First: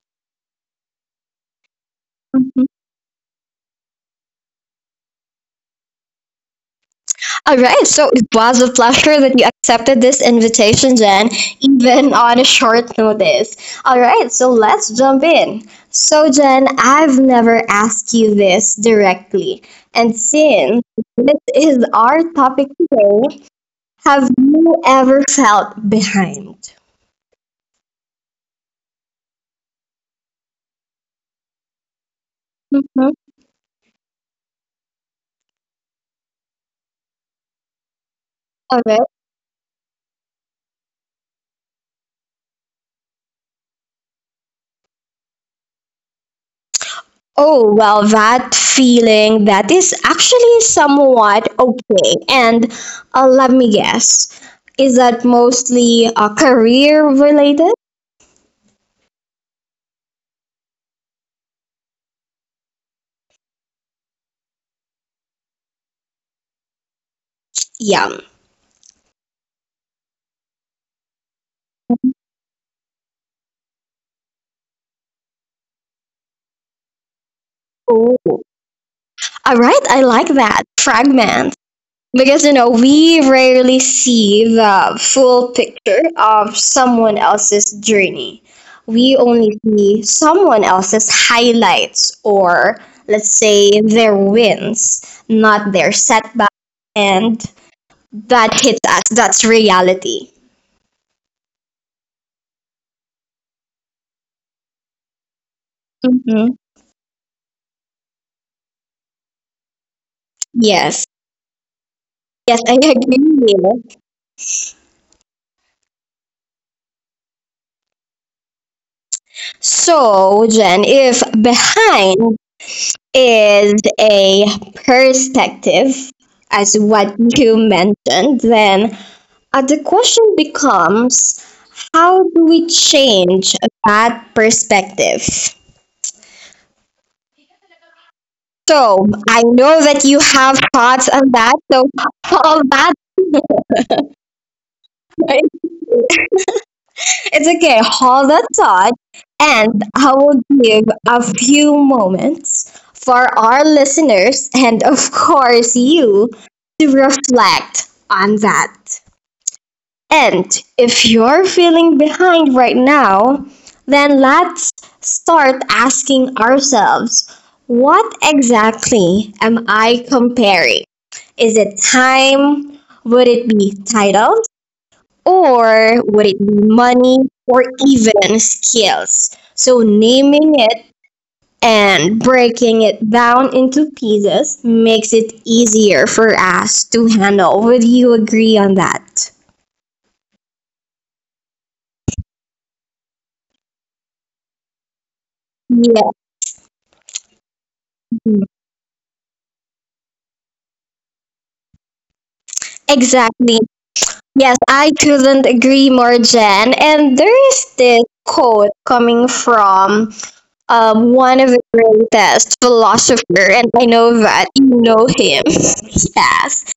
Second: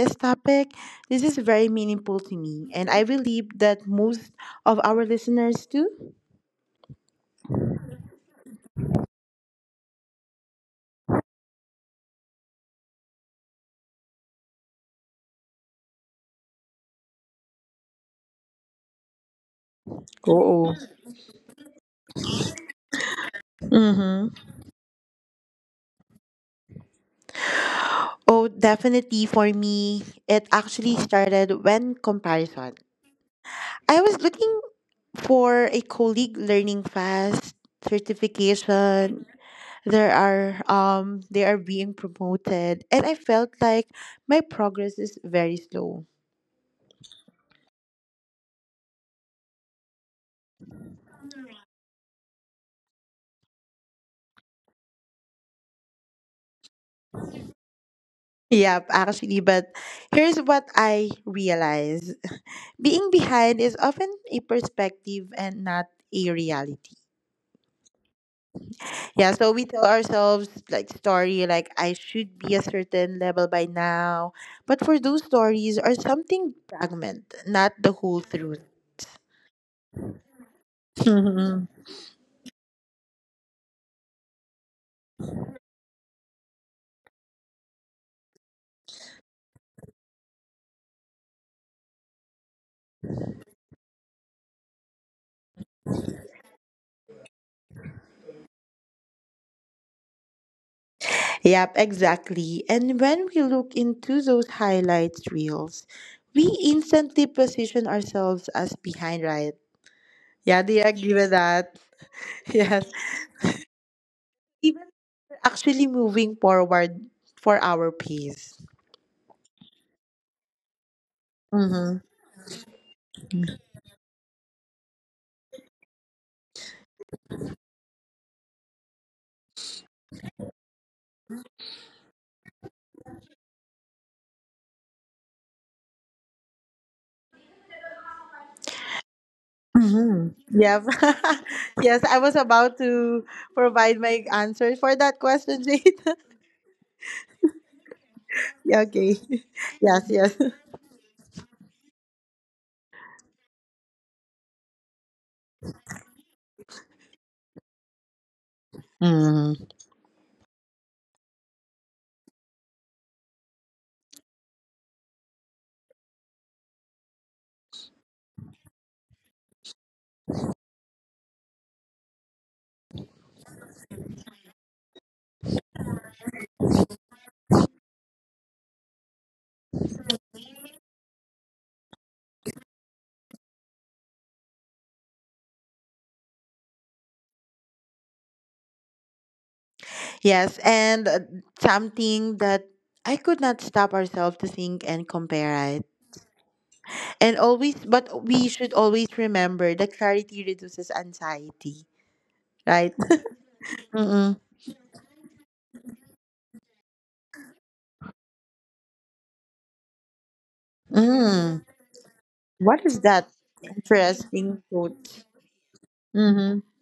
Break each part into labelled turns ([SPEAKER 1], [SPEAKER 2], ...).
[SPEAKER 1] this topic, this is very meaningful to me. And I believe that most of our listeners do.
[SPEAKER 2] All right, so it was a pleasure that you accepted this invitation, Jen, even on a short notice. All right, so let's jump in. So, Jen, I've never asked you this directly. And
[SPEAKER 1] Oh.
[SPEAKER 2] since this is our topic today,
[SPEAKER 1] Mm-hmm.
[SPEAKER 2] have you ever felt behind?
[SPEAKER 1] Oh, definitely for me, it actually started when comparison.
[SPEAKER 2] Mhm.
[SPEAKER 1] I was looking for a colleague learning fast
[SPEAKER 2] All right.
[SPEAKER 1] certification. There are They are being promoted and I felt like my progress is very slow.
[SPEAKER 2] Oh, well, that feeling that is actually somewhat okay. And let me guess, is that mostly career related?
[SPEAKER 1] Yep, actually, but here's what I realize. Being behind is often a perspective and not a reality.
[SPEAKER 2] Yeah.
[SPEAKER 1] Yeah, so we tell ourselves like story like I should be a certain level by now. But for those stories are something fragment, not the
[SPEAKER 2] Oh.
[SPEAKER 1] whole
[SPEAKER 2] All
[SPEAKER 1] truth.
[SPEAKER 2] right, I like that fragment
[SPEAKER 1] Mhm.
[SPEAKER 2] because we rarely see the full picture of someone else's journey. We only see someone else's highlights or let's say their wins, not their setbacks and that hits us. That's reality.
[SPEAKER 1] Yep, exactly. And when we look into those highlights reels, we
[SPEAKER 2] Mm-hmm.
[SPEAKER 1] instantly position ourselves as behind, right? Yeah, do you
[SPEAKER 2] Yes.
[SPEAKER 1] agree with that?
[SPEAKER 2] Yes, I
[SPEAKER 1] Yes.
[SPEAKER 2] agree.
[SPEAKER 1] Even actually moving forward for our peace.
[SPEAKER 2] So, Jen, if
[SPEAKER 1] Mm-hmm.
[SPEAKER 2] behind is a perspective, as what you mentioned, then the question becomes how do we change that perspective? So, I know that you
[SPEAKER 1] Mm-hmm.
[SPEAKER 2] have
[SPEAKER 1] Yep.
[SPEAKER 2] thoughts on that. So,
[SPEAKER 1] Yes, I was
[SPEAKER 2] all
[SPEAKER 1] about
[SPEAKER 2] that.
[SPEAKER 1] to provide my answer for that question, Jade.
[SPEAKER 2] It's okay, hold that
[SPEAKER 1] Yeah,
[SPEAKER 2] thought,
[SPEAKER 1] okay.
[SPEAKER 2] and
[SPEAKER 1] Yes,
[SPEAKER 2] I
[SPEAKER 1] yes.
[SPEAKER 2] will give a few moments for our listeners and, of course, you to reflect on that.
[SPEAKER 1] Mm-hmm.
[SPEAKER 2] And if you're feeling behind right now, then let's start asking ourselves, what exactly am I comparing? Is it time? Would it be title? Or would it be money or even skills? So naming it and breaking it down into pieces makes it easier for us to handle. Would you agree on that?
[SPEAKER 1] Yes, and something that I could not stop ourselves to think and compare it.
[SPEAKER 2] Yeah,
[SPEAKER 1] And always, but we should always remember that clarity reduces anxiety, right?
[SPEAKER 2] exactly. Yes, I couldn't agree more, Jen. And there is this quote coming from one of
[SPEAKER 1] Mm-mm.
[SPEAKER 2] the greatest
[SPEAKER 1] What is that
[SPEAKER 2] philosopher, and I know that
[SPEAKER 1] interesting
[SPEAKER 2] you know
[SPEAKER 1] quote?
[SPEAKER 2] him.
[SPEAKER 1] Mm-hmm.
[SPEAKER 2] Yes.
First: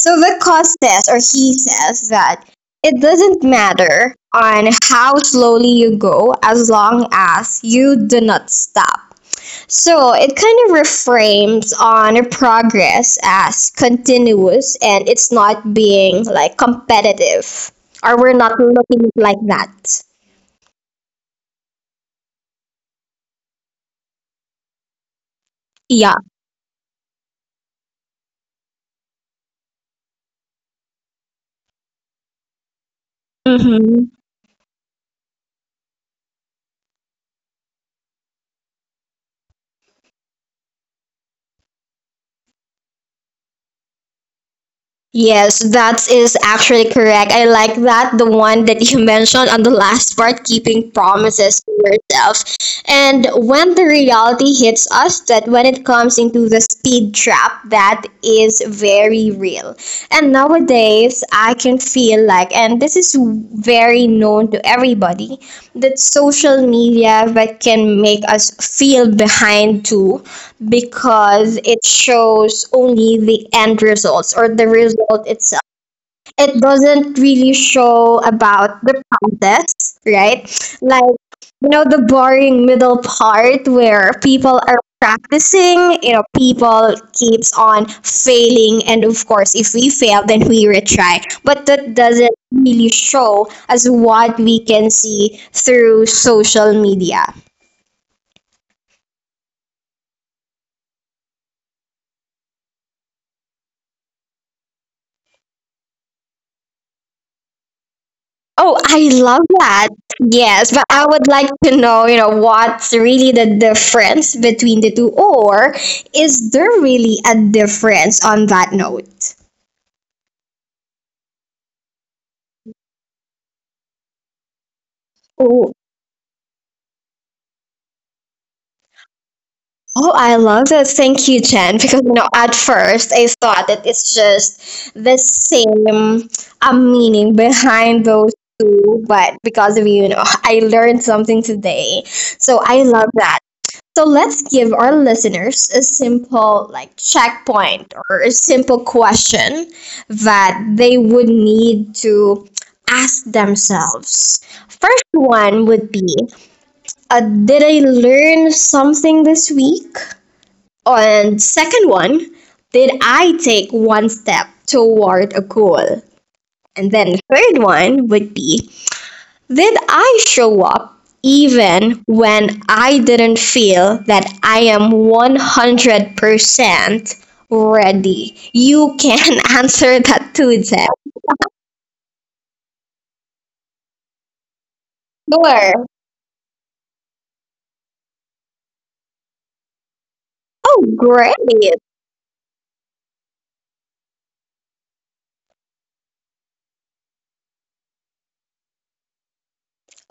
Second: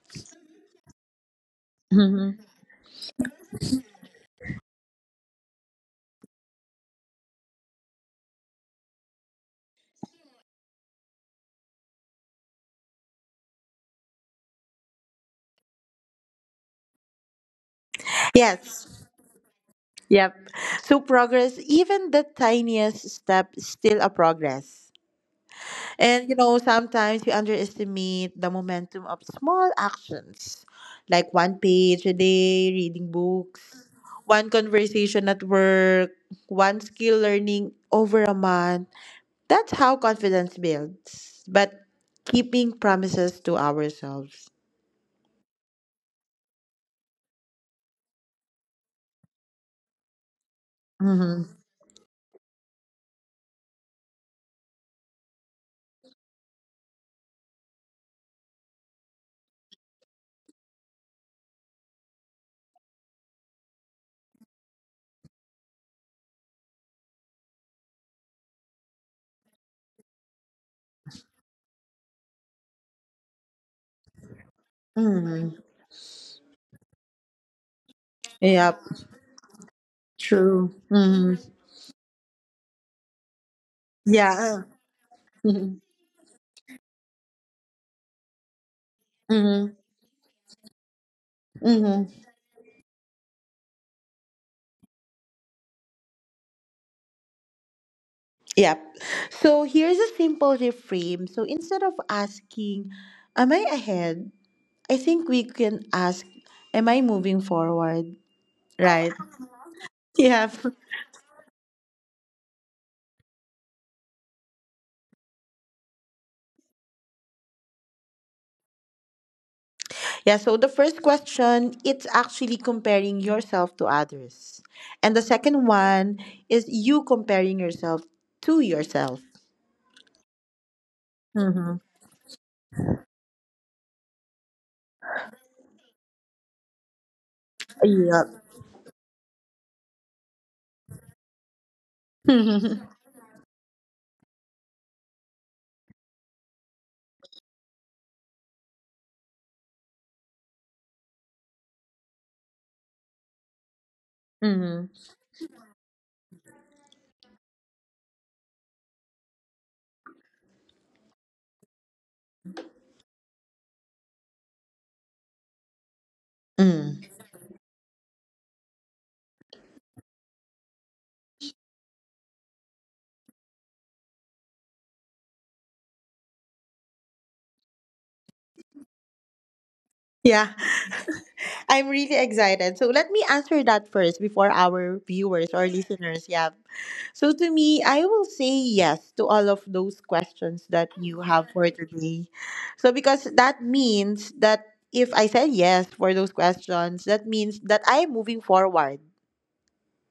[SPEAKER 2] So Vickoz says, or he says, that
[SPEAKER 1] Mm-hmm.
[SPEAKER 2] it doesn't matter on how slowly you go as long as you do not stop. So it kind of reframes on progress as continuous and it's not being like competitive or we're not
[SPEAKER 1] Yes.
[SPEAKER 2] looking like that.
[SPEAKER 1] Yep. So progress, even the tiniest step, is still a progress.
[SPEAKER 2] Yeah.
[SPEAKER 1] And you know, sometimes we underestimate the momentum of small actions, like one page a day, reading books,
[SPEAKER 2] Mm-hmm.
[SPEAKER 1] one conversation at work, one skill learning over a month. That's how confidence builds. But keeping promises to ourselves.
[SPEAKER 2] Yes, that is actually correct. I like that the one that you mentioned on the last part, keeping
[SPEAKER 1] Mm-hmm.
[SPEAKER 2] promises to yourself. And when the reality hits us, that when it comes into the speed trap, that is very real. And nowadays, I can feel like, and this is very known to everybody, that social media that can make us feel behind too because it shows only the end results or the result
[SPEAKER 1] Mm.
[SPEAKER 2] itself. It doesn't really show
[SPEAKER 1] Yep.
[SPEAKER 2] about the process, right?
[SPEAKER 1] True.
[SPEAKER 2] Like,
[SPEAKER 1] Hmm.
[SPEAKER 2] the boring middle part where
[SPEAKER 1] Yeah.
[SPEAKER 2] people are
[SPEAKER 1] Mhm.
[SPEAKER 2] practicing, people keeps on failing and of course
[SPEAKER 1] Mhm.
[SPEAKER 2] if we fail then we retry. But that
[SPEAKER 1] Mhm.
[SPEAKER 2] doesn't really show as what we can see through social media.
[SPEAKER 1] Yep. So here's a simple reframe. So instead of asking, "Am I ahead?" I think we can ask, "Am I moving forward?"
[SPEAKER 2] Oh, I
[SPEAKER 1] Right.
[SPEAKER 2] love that.
[SPEAKER 1] Yeah.
[SPEAKER 2] Yes, but I would like to know, what's really the difference between the two, or is there really a difference on that note?
[SPEAKER 1] Yeah. So the first question, it's actually comparing yourself to others, and the second
[SPEAKER 2] Oh,
[SPEAKER 1] one is you comparing yourself to yourself.
[SPEAKER 2] oh, I love that. Thank you, Chen.
[SPEAKER 1] Mm-hmm.
[SPEAKER 2] Because, at first I thought that it's just the same meaning behind those
[SPEAKER 1] Yep.
[SPEAKER 2] two, but because of you, I learned something today. So I love that. So let's give our listeners a simple like checkpoint or a simple question that they would need to ask themselves.
[SPEAKER 1] Mm-hmm.
[SPEAKER 2] First
[SPEAKER 1] Mm-hmm.
[SPEAKER 2] one would be, did I learn something this week? And second one, did I take one step toward a goal? And then the third one would be, did I show up even when I didn't feel that I am 100% ready? You can answer that
[SPEAKER 1] Yeah,
[SPEAKER 2] too, Jeff.
[SPEAKER 1] I'm really excited. So let me answer that first before our viewers or
[SPEAKER 2] Sure.
[SPEAKER 1] listeners. Yeah. So to me, I will say yes to all of those questions
[SPEAKER 2] Oh,
[SPEAKER 1] that you
[SPEAKER 2] great.
[SPEAKER 1] have for today. So because that means that if I said yes for those questions, that means that I'm moving forward.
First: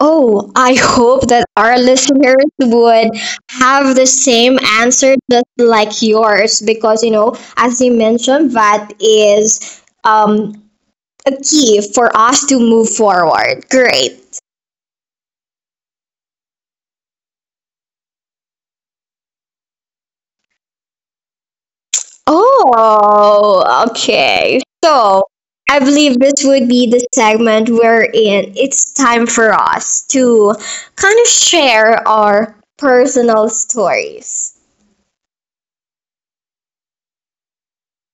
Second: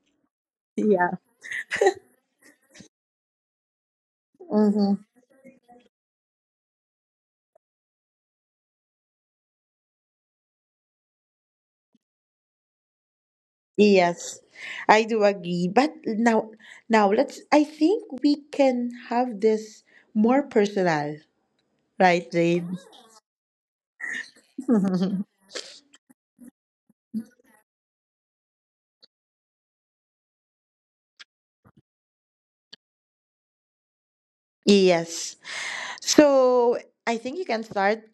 [SPEAKER 2] Oh, I
[SPEAKER 1] Yeah.
[SPEAKER 2] hope that our listeners would have the same
[SPEAKER 1] Mm-hmm.
[SPEAKER 2] answer just like yours because, as you mentioned, that is a key for us to move forward. Great.
[SPEAKER 1] Yes, I do agree. But now let's. I think we can have this more personal, right, Jane?
[SPEAKER 2] Oh, okay. So I believe this would be the segment wherein it's time for us to kind of share our personal stories.
[SPEAKER 1] Yes. So I think you can start.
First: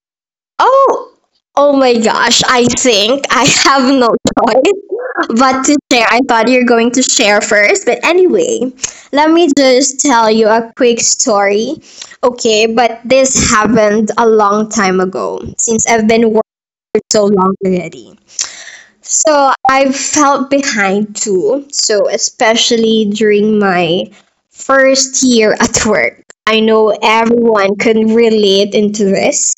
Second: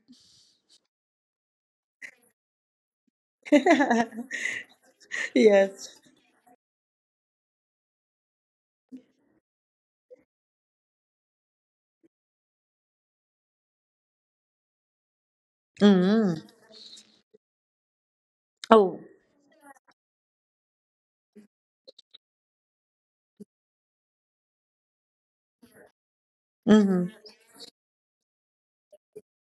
[SPEAKER 2] Oh, oh my gosh. I think I have no choice but to
[SPEAKER 1] Yes.
[SPEAKER 2] share. I thought you're going to share first. But anyway, let me just tell you a quick story. Okay, but this happened a long time ago since I've been
[SPEAKER 1] Mm.
[SPEAKER 2] working so long already.
[SPEAKER 1] Oh.
[SPEAKER 2] So I felt behind too. So especially during my first year at work. I know
[SPEAKER 1] Mm-hmm.
[SPEAKER 2] everyone can relate into this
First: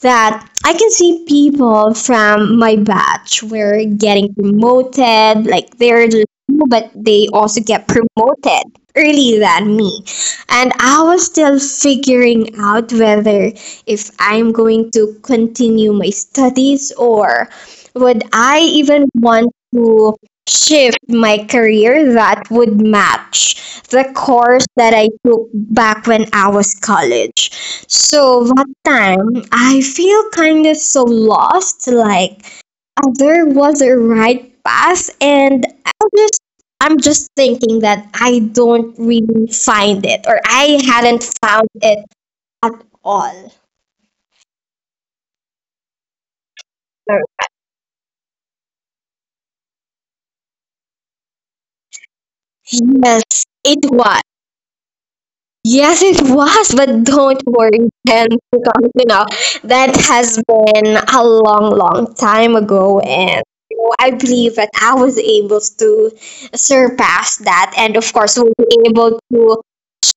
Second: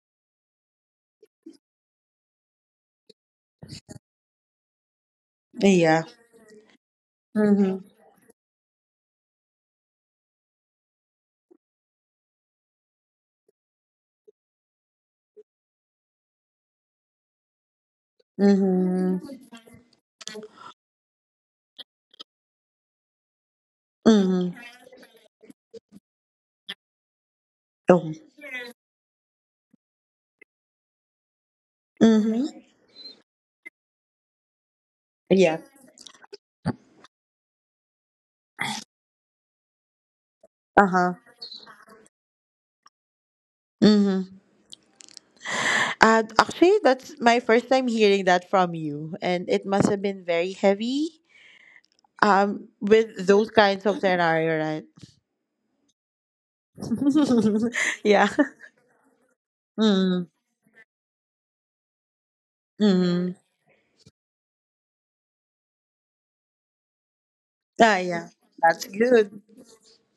[SPEAKER 2] that I can see people from my batch were getting promoted, like
[SPEAKER 1] Yeah.
[SPEAKER 2] they're low, but they also
[SPEAKER 1] Mm-hmm.
[SPEAKER 2] get promoted earlier than me. And I was still figuring out whether if I'm going to continue my studies or would I even
[SPEAKER 1] Mm-hmm.
[SPEAKER 2] want to shift my career that would match the
[SPEAKER 1] Mm-hmm.
[SPEAKER 2] course that I took back when I was college?
[SPEAKER 1] Oh.
[SPEAKER 2] So that time I feel kind of so lost, like
[SPEAKER 1] Mm-hmm.
[SPEAKER 2] there was a right path
[SPEAKER 1] Yeah.
[SPEAKER 2] and I just I'm just thinking that I don't really find it or I
[SPEAKER 1] Uh-huh.
[SPEAKER 2] hadn't found it at all.
[SPEAKER 1] Mm-hmm. Actually, that's my first time hearing that from you, and it must have been very heavy. With
[SPEAKER 2] Yes,
[SPEAKER 1] those
[SPEAKER 2] it
[SPEAKER 1] kinds of
[SPEAKER 2] was.
[SPEAKER 1] scenario, right?
[SPEAKER 2] Yes, it was, but don't worry, Jen,
[SPEAKER 1] Yeah.
[SPEAKER 2] because that has been a long, long time ago,
[SPEAKER 1] Mm-hmm.
[SPEAKER 2] and I believe that I was able to surpass that, and
[SPEAKER 1] Ah,
[SPEAKER 2] of
[SPEAKER 1] yeah.
[SPEAKER 2] course, we'll be
[SPEAKER 1] That's
[SPEAKER 2] able
[SPEAKER 1] good.
[SPEAKER 2] to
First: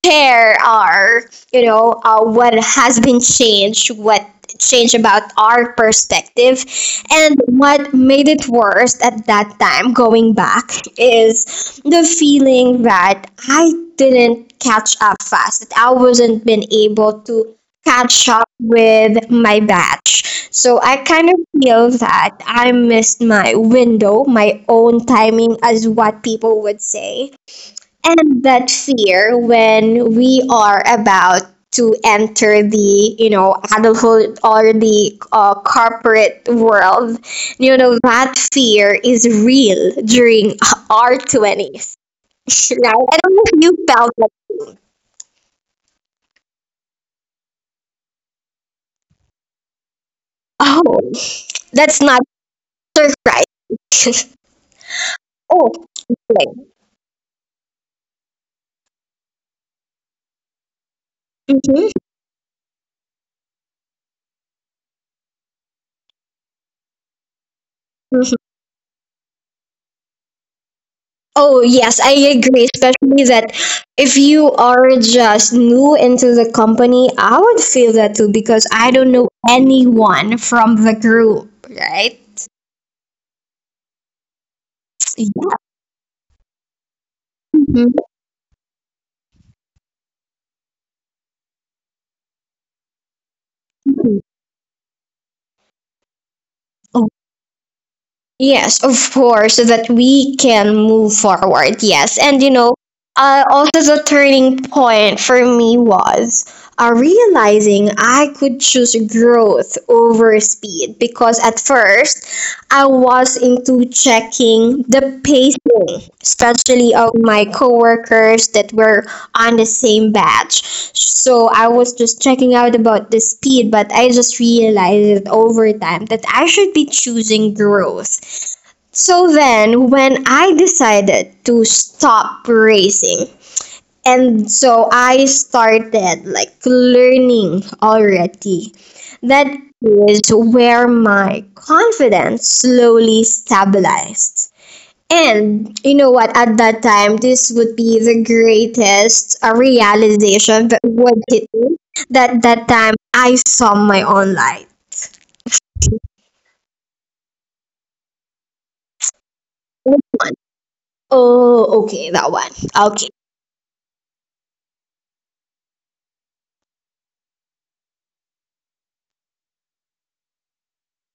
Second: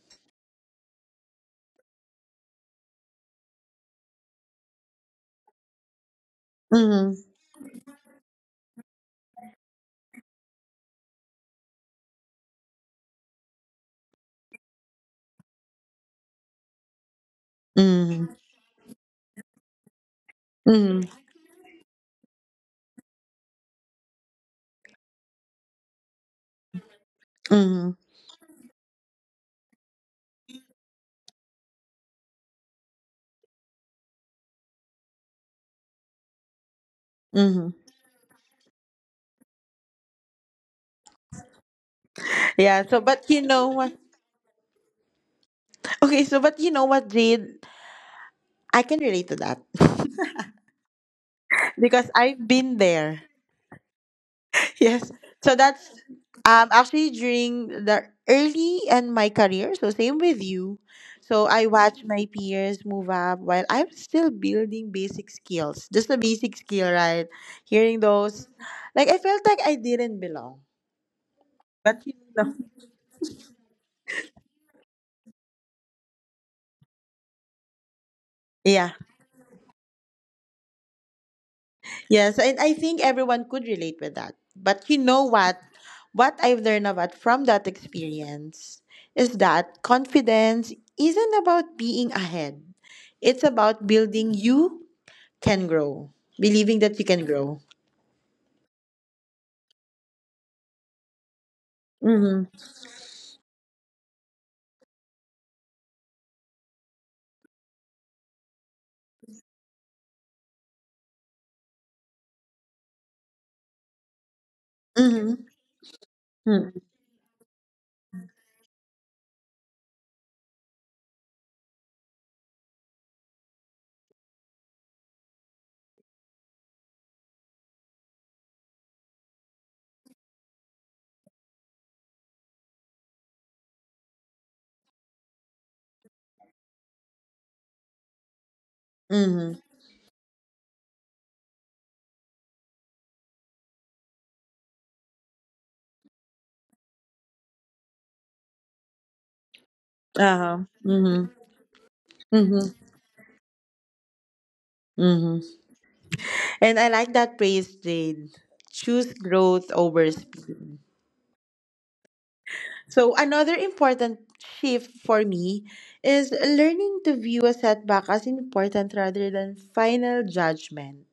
[SPEAKER 2] share our, what has been changed, what changed about our perspective,
[SPEAKER 1] Mm-hmm.
[SPEAKER 2] and what made it worse at that time, going back, is the feeling that I didn't catch up fast, that I wasn't been able to catch
[SPEAKER 1] Mm-hmm.
[SPEAKER 2] up with my batch. So I
[SPEAKER 1] Mm-hmm.
[SPEAKER 2] kind of feel that I missed my window, my own timing, as what people would say,
[SPEAKER 1] Mm-hmm.
[SPEAKER 2] and that fear when we are about to enter the adulthood or the corporate world.
[SPEAKER 1] Mm-hmm.
[SPEAKER 2] You know that fear is real during our 20s.
[SPEAKER 1] Yeah.
[SPEAKER 2] Right,
[SPEAKER 1] So,
[SPEAKER 2] I
[SPEAKER 1] but
[SPEAKER 2] don't
[SPEAKER 1] you
[SPEAKER 2] know if
[SPEAKER 1] know
[SPEAKER 2] you
[SPEAKER 1] what?
[SPEAKER 2] felt like.
[SPEAKER 1] Okay. So, but you know what, Jade? I can relate to that
[SPEAKER 2] Oh, that's
[SPEAKER 1] because
[SPEAKER 2] not
[SPEAKER 1] I've been there.
[SPEAKER 2] surprising.
[SPEAKER 1] Yes. So
[SPEAKER 2] Oh,
[SPEAKER 1] that's
[SPEAKER 2] okay.
[SPEAKER 1] actually during the early in my career. So same with you. So I watch my peers move up while I'm still building basic skills. Just a basic skill, right? Hearing
[SPEAKER 2] Mhm.
[SPEAKER 1] those, like I felt like I didn't belong.
[SPEAKER 2] Oh, yes,
[SPEAKER 1] But
[SPEAKER 2] I
[SPEAKER 1] you know,
[SPEAKER 2] agree. Especially that if you are just new into the company, I would feel that too because
[SPEAKER 1] yeah.
[SPEAKER 2] I don't know anyone from the group, right?
[SPEAKER 1] Yes, and I think everyone could relate with that. But you know
[SPEAKER 2] Yeah.
[SPEAKER 1] what? What I've learned about from that experience is that confidence isn't about being ahead. It's about
[SPEAKER 2] Mhm.
[SPEAKER 1] building you can grow, believing that you can grow.
[SPEAKER 2] Yes, of course, so that we can move forward. Yes, and
[SPEAKER 1] Mhm.
[SPEAKER 2] also the turning point for me was realizing I could choose growth over speed because at first I was into checking the
[SPEAKER 1] Mhm.
[SPEAKER 2] pacing,
[SPEAKER 1] Mhm.
[SPEAKER 2] especially of my coworkers that were on the same batch. So I was just checking out about the speed, but I just realized over time that I should be choosing growth. So then, when I decided to stop racing, and so I started like learning already, that
[SPEAKER 1] Mhm.
[SPEAKER 2] is where my confidence slowly stabilized. And what, at that time, this would be the greatest realization
[SPEAKER 1] Uh-huh.
[SPEAKER 2] that would
[SPEAKER 1] Mhm.
[SPEAKER 2] hit me. That that
[SPEAKER 1] Mhm.
[SPEAKER 2] time I saw my own light.
[SPEAKER 1] Mhm. And I like that praise, Jade. Choose growth over speed.
[SPEAKER 2] Oh, okay, that one. Okay.
[SPEAKER 1] So another important shift for me is learning to view a setback as important rather than final judgment.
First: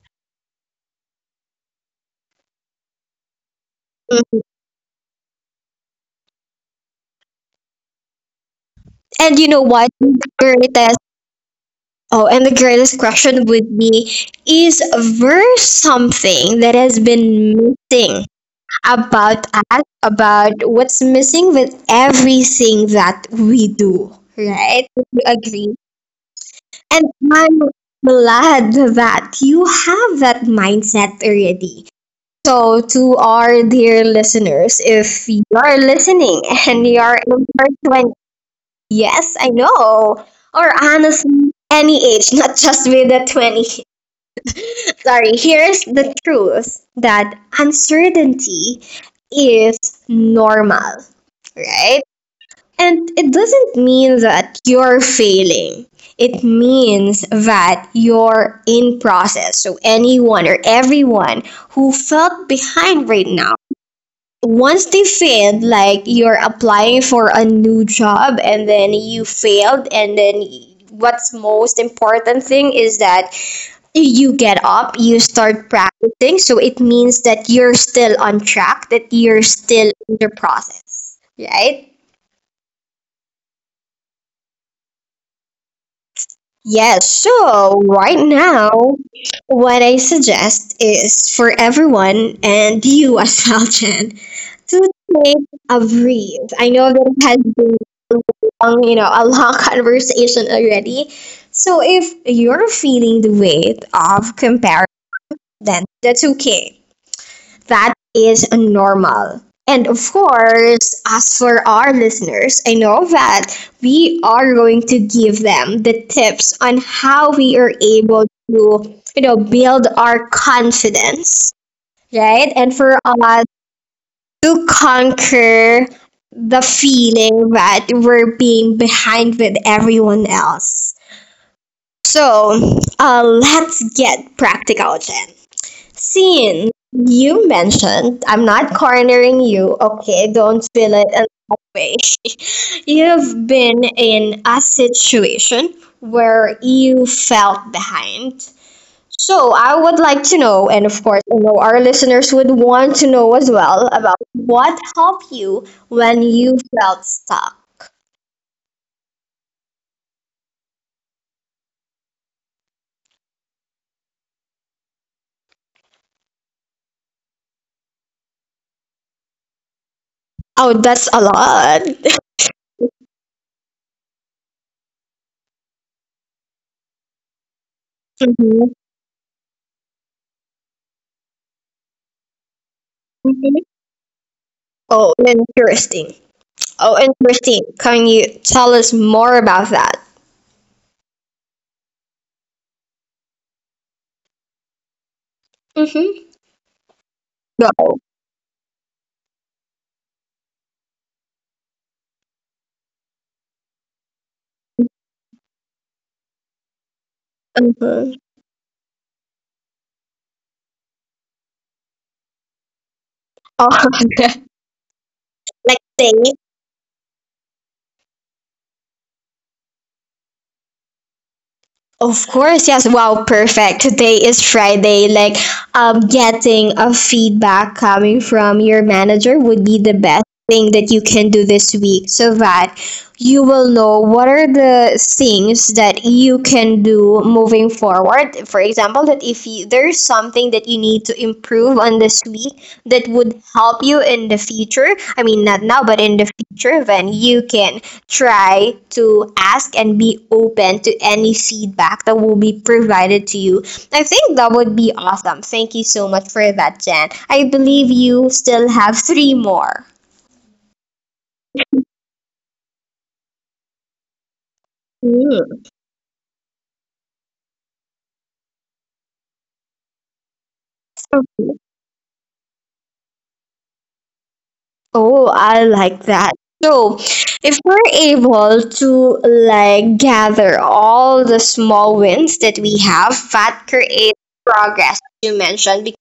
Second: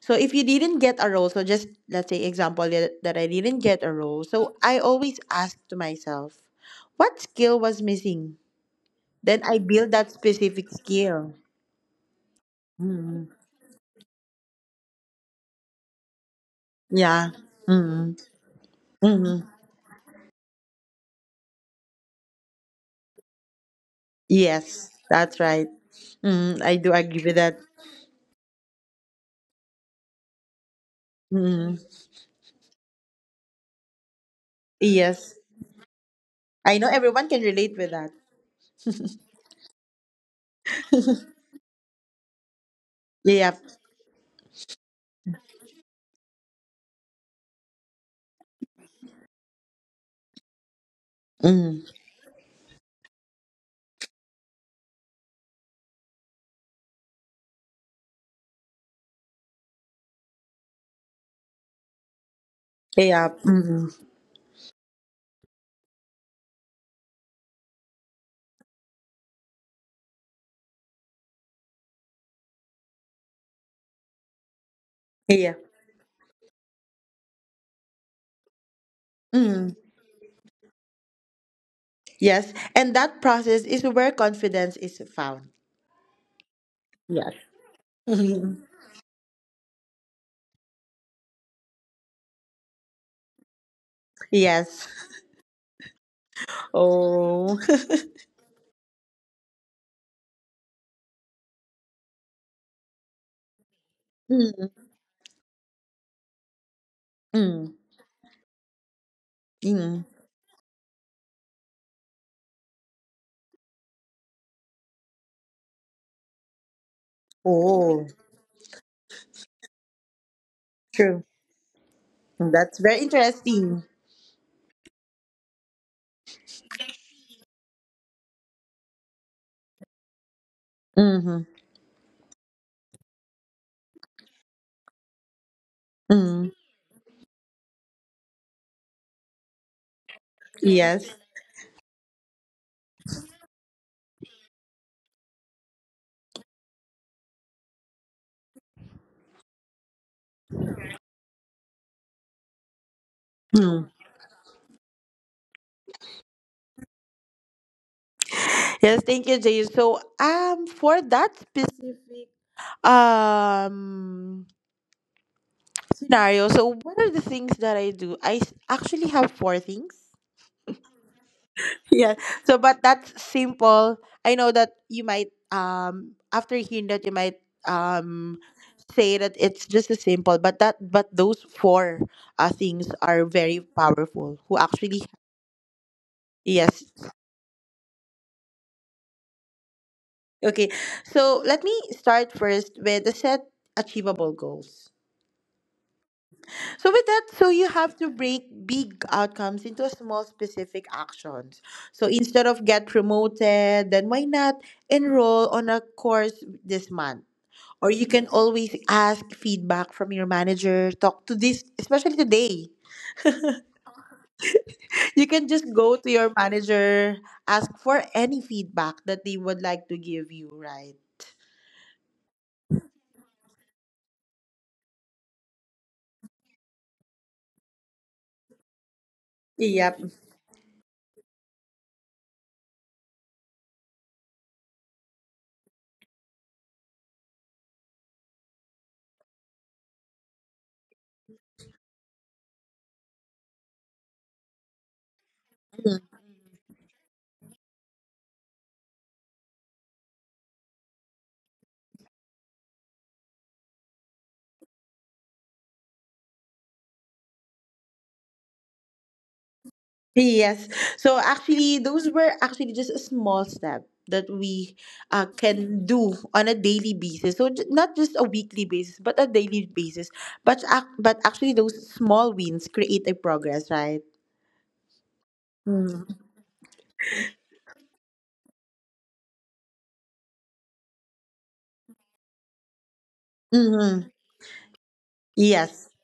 [SPEAKER 1] So if you didn't get a role, so just let's say example that I didn't get a role. So I always ask to myself, what skill was missing?
[SPEAKER 2] And
[SPEAKER 1] Then I
[SPEAKER 2] what?
[SPEAKER 1] build that
[SPEAKER 2] The
[SPEAKER 1] specific
[SPEAKER 2] greatest
[SPEAKER 1] skill.
[SPEAKER 2] oh, and the greatest
[SPEAKER 1] Mhm.
[SPEAKER 2] question would be: is there something that has
[SPEAKER 1] Yeah.
[SPEAKER 2] been
[SPEAKER 1] Hmm.
[SPEAKER 2] missing
[SPEAKER 1] Hmm.
[SPEAKER 2] about us? About what's missing with everything that we do, right?
[SPEAKER 1] Yes,
[SPEAKER 2] Would you
[SPEAKER 1] that's right.
[SPEAKER 2] agree?
[SPEAKER 1] Mm, I do
[SPEAKER 2] And
[SPEAKER 1] agree with
[SPEAKER 2] I'm
[SPEAKER 1] that.
[SPEAKER 2] glad that you have that mindset
[SPEAKER 1] Mm,
[SPEAKER 2] already. So, to our dear listeners, if
[SPEAKER 1] yes.
[SPEAKER 2] you are listening
[SPEAKER 1] I
[SPEAKER 2] and
[SPEAKER 1] know
[SPEAKER 2] you are
[SPEAKER 1] everyone can
[SPEAKER 2] in
[SPEAKER 1] relate with
[SPEAKER 2] your.
[SPEAKER 1] that.
[SPEAKER 2] Yes, I know. Or honestly, any age, not just with the
[SPEAKER 1] Yeah.
[SPEAKER 2] 20s. Sorry, here's the truth that uncertainty is normal,
[SPEAKER 1] Mm.
[SPEAKER 2] right? And it doesn't mean that you're failing. It means that you're in process. So anyone or everyone who felt behind right
[SPEAKER 1] Yeah.
[SPEAKER 2] now
[SPEAKER 1] Mm.
[SPEAKER 2] once they failed, like you're applying for a new job and then you failed, and then what's most important thing is that you get up, you
[SPEAKER 1] Yeah.
[SPEAKER 2] start practicing, so it means that you're still on track, that you're
[SPEAKER 1] Mm.
[SPEAKER 2] still in the process, right?
[SPEAKER 1] Yes. And that process is where confidence is found.
[SPEAKER 2] Yes,
[SPEAKER 1] Yes.
[SPEAKER 2] so right
[SPEAKER 1] Mhm.
[SPEAKER 2] now, what I suggest is for everyone and you as well, Jen,
[SPEAKER 1] Yes.
[SPEAKER 2] to take a breathe. I know that it has
[SPEAKER 1] Oh.
[SPEAKER 2] been a long, a long conversation already. So if you're feeling the weight of
[SPEAKER 1] Mm.
[SPEAKER 2] comparison, then that's okay.
[SPEAKER 1] Mm.
[SPEAKER 2] That is normal. And of
[SPEAKER 1] Mm.
[SPEAKER 2] course, as for our listeners, I know that we are going to give them the tips on how we are
[SPEAKER 1] Oh.
[SPEAKER 2] able to, build our
[SPEAKER 1] True.
[SPEAKER 2] confidence, right? And
[SPEAKER 1] That's
[SPEAKER 2] for
[SPEAKER 1] very
[SPEAKER 2] us
[SPEAKER 1] interesting.
[SPEAKER 2] to conquer the feeling that we're being behind with everyone else.
[SPEAKER 1] Mm-hmm.
[SPEAKER 2] So, let's get practical, Jen.
[SPEAKER 1] Mm.
[SPEAKER 2] Sean, you mentioned, I'm not cornering you, okay? Don't feel it
[SPEAKER 1] Yes.
[SPEAKER 2] in that way. You've been in a situation where you felt behind. So I would like to know, and of course, I know our listeners would want to know as
[SPEAKER 1] Mm.
[SPEAKER 2] well about what helped you when you felt stuck.
[SPEAKER 1] Yes, thank you, Jay. So for that specific um scenario, so what are the things that I do? Actually have four things.
[SPEAKER 2] Oh, that's a lot.
[SPEAKER 1] Yeah, so but that's simple. I know that you might after hearing that you might um
[SPEAKER 2] Mhm.
[SPEAKER 1] say that it's just a simple, but those four things are very
[SPEAKER 2] Mhm.
[SPEAKER 1] powerful who actually.
[SPEAKER 2] Oh, interesting.
[SPEAKER 1] Yes.
[SPEAKER 2] Oh, interesting. Can you tell us more about that?
[SPEAKER 1] Okay, so let me start first with the set achievable goals.
[SPEAKER 2] Mm-hmm.
[SPEAKER 1] So with that, so you have
[SPEAKER 2] Go.
[SPEAKER 1] to break big outcomes into small specific actions. So instead of get promoted, then why not enroll on a course this month? Or you
[SPEAKER 2] Mm-hmm.
[SPEAKER 1] can always ask feedback from your manager. Talk to this, especially today.
[SPEAKER 2] Oh,
[SPEAKER 1] You can just
[SPEAKER 2] like
[SPEAKER 1] go to
[SPEAKER 2] they,
[SPEAKER 1] your manager, ask for any feedback that they would like to give you, right?
[SPEAKER 2] of course, yes. Wow, perfect. Today is Friday. Getting a feedback coming from your manager would be the
[SPEAKER 1] Yep.
[SPEAKER 2] best thing that you can do this week, so that you will know what are the things that you can do moving forward. For example, that if you, there's something that you need to improve on this week that would help you in the future. I mean, not now,
[SPEAKER 1] Mhm.
[SPEAKER 2] but in the future, then you can try to ask and be open to any feedback that will be provided to you. I think that would be awesome. Thank you so much for that, Jen. I believe you still have three more.
[SPEAKER 1] Yes. So actually, those were actually just a small step that we can do on a daily basis. So not just a weekly basis, but a daily basis. But actually,
[SPEAKER 2] Mm.
[SPEAKER 1] those small wins create a progress, right?
[SPEAKER 2] Oh, I like that. So, if we're able to like gather all the small wins that we have, that
[SPEAKER 1] Mm-hmm.
[SPEAKER 2] creates progress, you
[SPEAKER 1] Yes.
[SPEAKER 2] mentioned.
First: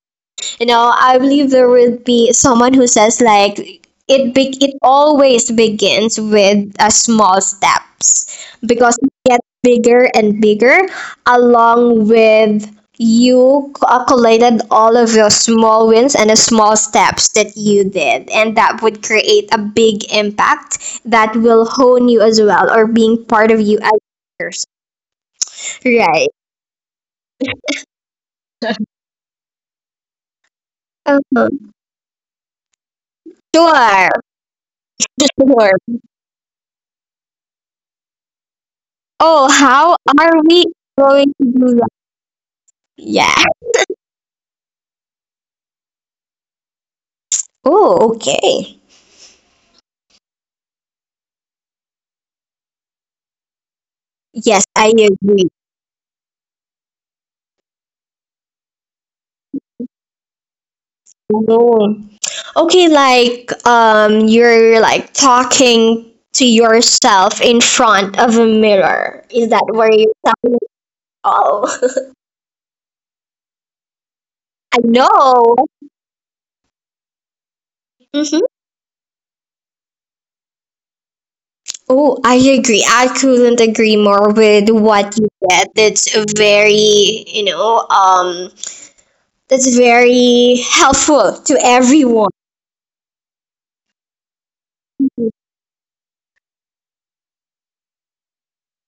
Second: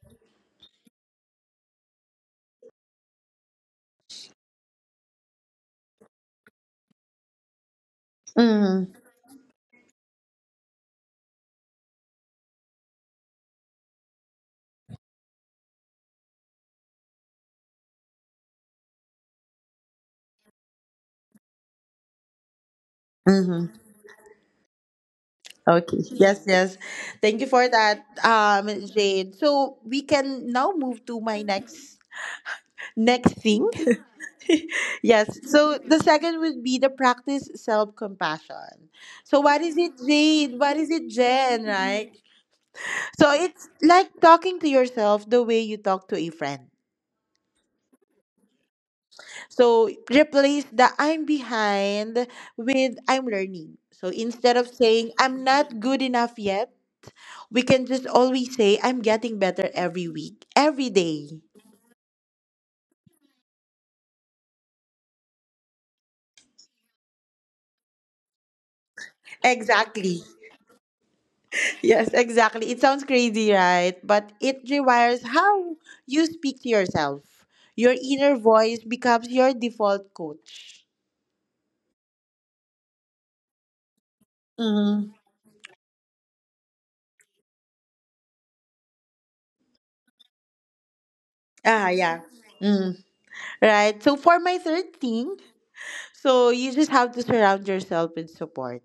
[SPEAKER 2] You know, I believe there will be someone who says like it always begins with a small steps
[SPEAKER 1] Mm-hmm.
[SPEAKER 2] because it gets bigger and bigger along with you calculated all of your small wins and the small steps that you did, and that would create a big impact that will hone you as well or being part of you
[SPEAKER 1] Mm-hmm.
[SPEAKER 2] as a person.
[SPEAKER 1] Okay.
[SPEAKER 2] Right.
[SPEAKER 1] Yes, yes. Thank you for that, Jade. So we can now move to my
[SPEAKER 2] Uh-huh.
[SPEAKER 1] next thing.
[SPEAKER 2] Sure.
[SPEAKER 1] Yes. So
[SPEAKER 2] Sure.
[SPEAKER 1] the second would be the practice self compassion. So
[SPEAKER 2] Oh,
[SPEAKER 1] what is it,
[SPEAKER 2] how are
[SPEAKER 1] Jade?
[SPEAKER 2] we
[SPEAKER 1] What is it,
[SPEAKER 2] going to
[SPEAKER 1] Jen?
[SPEAKER 2] do that?
[SPEAKER 1] Right. So
[SPEAKER 2] Yeah.
[SPEAKER 1] it's like talking to yourself the way you talk to a friend.
[SPEAKER 2] Oh, okay.
[SPEAKER 1] So replace the I'm behind with I'm learning. So instead
[SPEAKER 2] Yes,
[SPEAKER 1] of
[SPEAKER 2] I
[SPEAKER 1] saying I'm
[SPEAKER 2] agree.
[SPEAKER 1] not good enough yet. We can just always say, I'm getting better every week, every day.
[SPEAKER 2] Oh. Okay, like you're like talking to yourself in front of a mirror. Is that where you're
[SPEAKER 1] Exactly.
[SPEAKER 2] talking? Oh,
[SPEAKER 1] Yes, exactly. It sounds crazy, right? But it
[SPEAKER 2] I
[SPEAKER 1] rewires
[SPEAKER 2] know.
[SPEAKER 1] how you speak to yourself. Your inner
[SPEAKER 2] Hmm.
[SPEAKER 1] voice becomes your default coach.
[SPEAKER 2] Oh, I agree. I couldn't agree more with
[SPEAKER 1] Mm.
[SPEAKER 2] what you said. That's a very, that's very helpful to
[SPEAKER 1] Ah, yeah.
[SPEAKER 2] everyone.
[SPEAKER 1] Mm. Right. So for my third thing, so you just have to surround yourself with support.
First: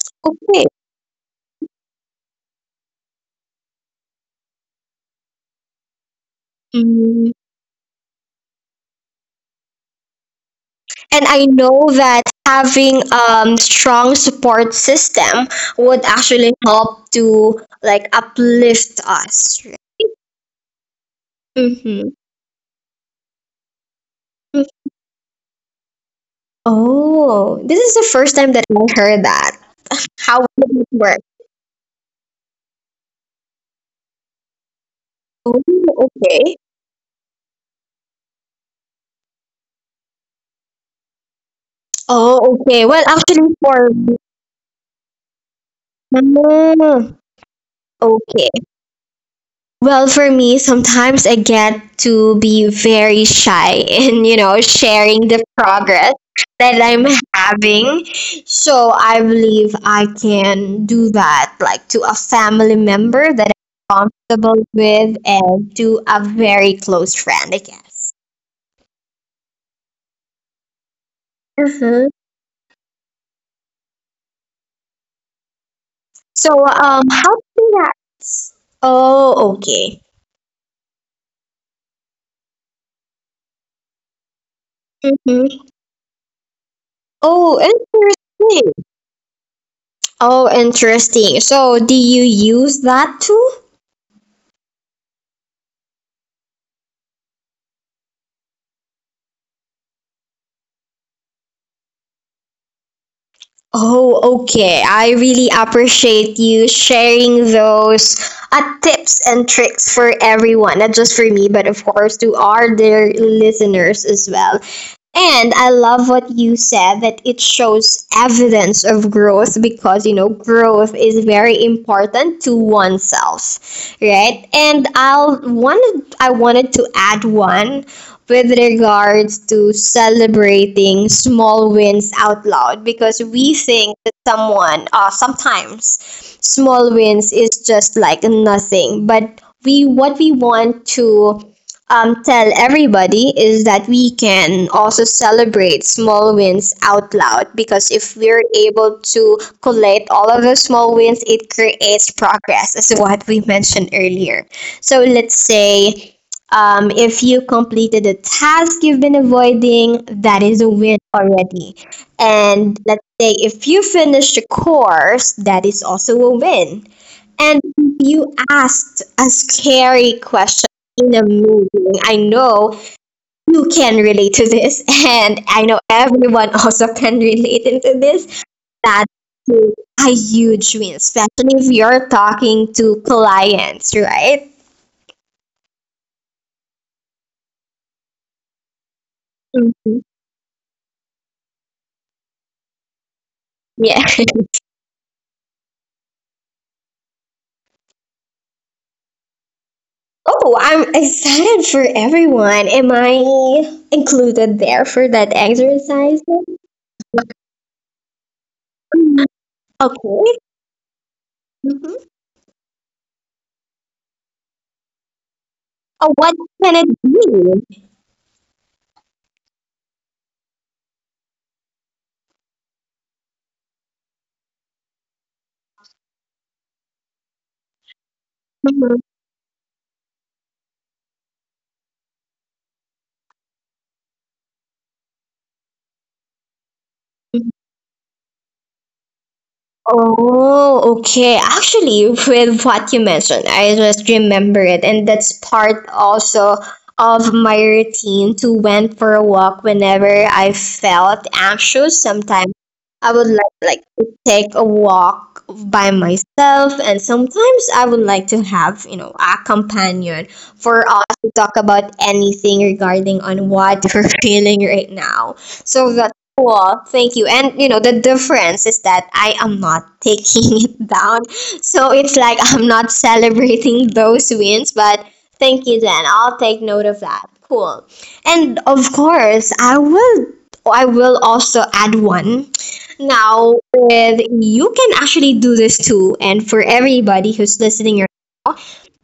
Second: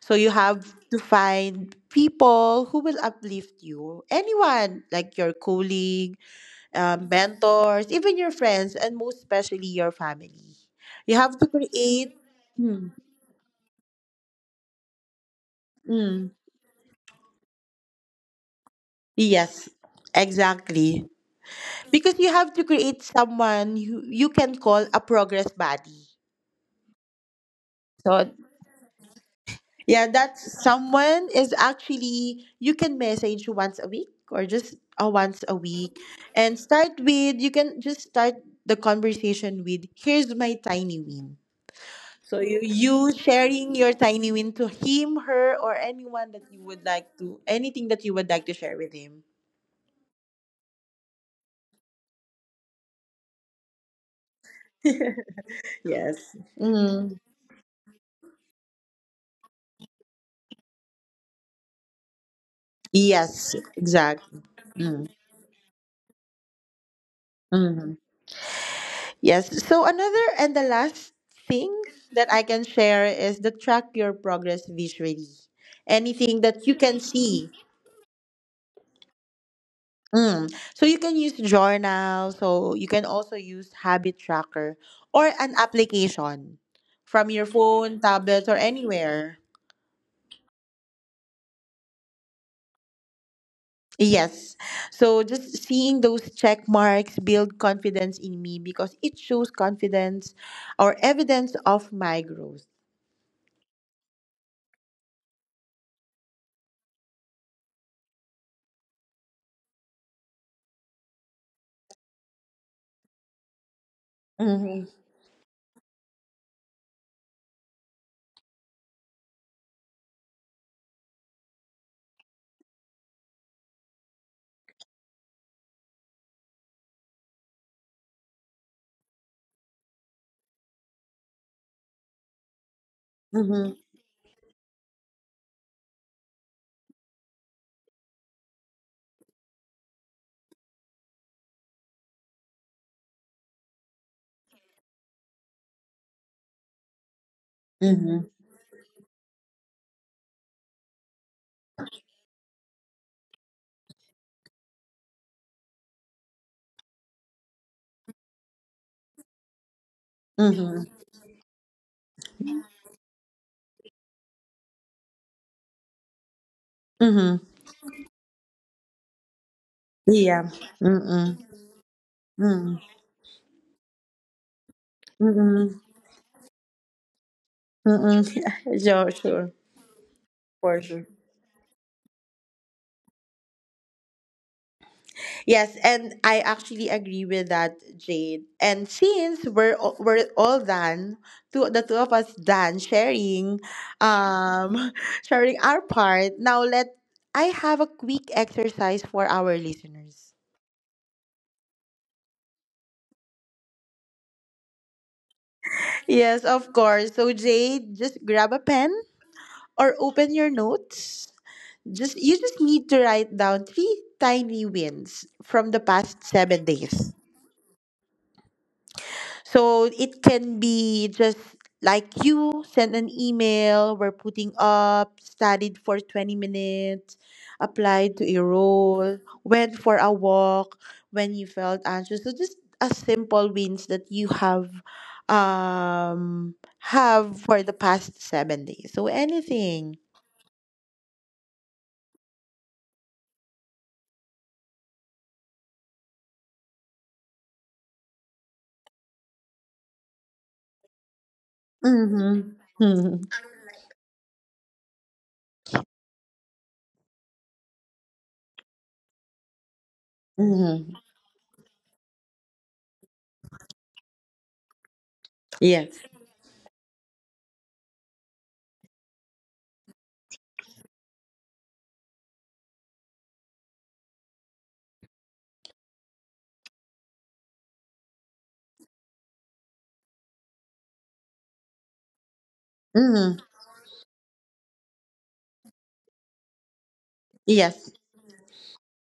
[SPEAKER 1] So you have
[SPEAKER 2] Okay.
[SPEAKER 1] to find people who will uplift you. Anyone, like your colleague,
[SPEAKER 2] Mm.
[SPEAKER 1] mentors, even your friends, and most especially your family. You
[SPEAKER 2] And
[SPEAKER 1] have
[SPEAKER 2] I
[SPEAKER 1] to
[SPEAKER 2] know
[SPEAKER 1] create.
[SPEAKER 2] that
[SPEAKER 1] Mm,
[SPEAKER 2] having strong support system would
[SPEAKER 1] mm,
[SPEAKER 2] actually help to like uplift us.
[SPEAKER 1] yes, exactly.
[SPEAKER 2] Mm-hmm.
[SPEAKER 1] Because you have to create someone who you can call a progress buddy.
[SPEAKER 2] Oh, this is the
[SPEAKER 1] So,
[SPEAKER 2] first time that I heard that.
[SPEAKER 1] yeah, that
[SPEAKER 2] How would it work?
[SPEAKER 1] someone is actually you can message once a week or just a once a
[SPEAKER 2] Oh,
[SPEAKER 1] week
[SPEAKER 2] okay.
[SPEAKER 1] and start with you can just start the conversation with here's my tiny win. So
[SPEAKER 2] Oh,
[SPEAKER 1] you,
[SPEAKER 2] okay. Well,
[SPEAKER 1] you
[SPEAKER 2] actually,
[SPEAKER 1] sharing
[SPEAKER 2] for
[SPEAKER 1] your tiny win to him, her, or anyone that you would like
[SPEAKER 2] Mm,
[SPEAKER 1] to, anything that you would like
[SPEAKER 2] okay.
[SPEAKER 1] to share with him.
[SPEAKER 2] Well, for me, sometimes I get to be very shy in, you know, sharing the progress
[SPEAKER 1] Yes.
[SPEAKER 2] that I'm
[SPEAKER 1] Mm.
[SPEAKER 2] having. So I believe I can do that, like to a family member that
[SPEAKER 1] Yes,
[SPEAKER 2] I'm
[SPEAKER 1] exactly.
[SPEAKER 2] comfortable
[SPEAKER 1] Mm.
[SPEAKER 2] with and to a very close friend, I
[SPEAKER 1] Mhm.
[SPEAKER 2] guess.
[SPEAKER 1] Yes. So another and the last thing
[SPEAKER 2] Mm-hmm.
[SPEAKER 1] that I can share is the track your progress visually. Anything
[SPEAKER 2] So,
[SPEAKER 1] that you can
[SPEAKER 2] how do
[SPEAKER 1] see.
[SPEAKER 2] you react? Oh, okay.
[SPEAKER 1] Mm. So you can use journal. So you can also use habit tracker or an
[SPEAKER 2] Mm-hmm.
[SPEAKER 1] application from your
[SPEAKER 2] Oh,
[SPEAKER 1] phone, tablet, or
[SPEAKER 2] interesting.
[SPEAKER 1] anywhere.
[SPEAKER 2] Oh, interesting. So, do you use that too?
[SPEAKER 1] Yes. So just seeing those check marks build confidence in me because it shows confidence or evidence of my growth.
[SPEAKER 2] Oh, okay. I really appreciate you sharing those tips and tricks for everyone, not just for me, but of course to our dear listeners as well.
[SPEAKER 1] Mm-hmm.
[SPEAKER 2] And I love what you said that it shows evidence of growth, because you know growth is very important to oneself, right? And I wanted to add one with regards to celebrating small wins out loud, because we
[SPEAKER 1] Mm-hmm.
[SPEAKER 2] think that someone sometimes small wins is just like nothing, but we what we want to tell everybody is that we can also celebrate small wins out loud, because if
[SPEAKER 1] Mm-hmm.
[SPEAKER 2] we're able to collate all of those small wins, it creates progress, as what we mentioned earlier. So let's say if you completed a task you've been avoiding, that is a
[SPEAKER 1] Mm-hmm.
[SPEAKER 2] win already. And let's say if you finished a course, that is also a win.
[SPEAKER 1] Mm-hmm.
[SPEAKER 2] And you asked a scary
[SPEAKER 1] Yeah.
[SPEAKER 2] question in a
[SPEAKER 1] Mm-mm.
[SPEAKER 2] movie. I
[SPEAKER 1] Mm-mm.
[SPEAKER 2] know you can relate to this, and I
[SPEAKER 1] Mm-mm.
[SPEAKER 2] know everyone also can relate into this.
[SPEAKER 1] Mm-mm.
[SPEAKER 2] That
[SPEAKER 1] Sure, sure.
[SPEAKER 2] is a huge
[SPEAKER 1] For
[SPEAKER 2] win,
[SPEAKER 1] sure.
[SPEAKER 2] especially if you're talking to clients, right?
[SPEAKER 1] Yes, and I actually agree with that, Jade. And since we're all,
[SPEAKER 2] Mhm.
[SPEAKER 1] we're all done, two the two of us done sharing,
[SPEAKER 2] Yeah.
[SPEAKER 1] um, sharing our part. Now let I have a quick exercise for our listeners.
[SPEAKER 2] Oh, I'm excited for everyone. Am I included there for that exercise?
[SPEAKER 1] Yes, of course. So Jade, just grab a pen
[SPEAKER 2] Mhm.
[SPEAKER 1] or open
[SPEAKER 2] Okay.
[SPEAKER 1] your notes.
[SPEAKER 2] Mhm.
[SPEAKER 1] Just you just need to write down three tiny wins from the
[SPEAKER 2] Oh,
[SPEAKER 1] past
[SPEAKER 2] what
[SPEAKER 1] seven
[SPEAKER 2] can it
[SPEAKER 1] days.
[SPEAKER 2] be?
[SPEAKER 1] So it can be just like you send an email, we're putting up, studied for 20 minutes, applied to a role, went for a walk when you felt anxious. So just a simple wins that you have
[SPEAKER 2] Mhm.
[SPEAKER 1] for the past 7 days. So anything.
[SPEAKER 2] Oh, okay. Actually, with what you mentioned, I just remember it, and that's part also of my routine to went for a walk whenever I felt anxious.
[SPEAKER 1] Mm-hmm.
[SPEAKER 2] Sometimes I
[SPEAKER 1] Mm-hmm.
[SPEAKER 2] would like to take a walk by myself, and sometimes I would like to have you know a companion for
[SPEAKER 1] Mm-hmm.
[SPEAKER 2] us to talk about anything regarding on what we're feeling right now.
[SPEAKER 1] Yes.
[SPEAKER 2] So well, thank you. And you know, the difference is that I am not taking it down. So it's like I'm not celebrating those wins, but thank you then. I'll take note of that. Cool. And of course, I will also add one.
[SPEAKER 1] Mm-hmm.
[SPEAKER 2] Now, with you can actually do this too, and for everybody who's
[SPEAKER 1] Yes.
[SPEAKER 2] listening right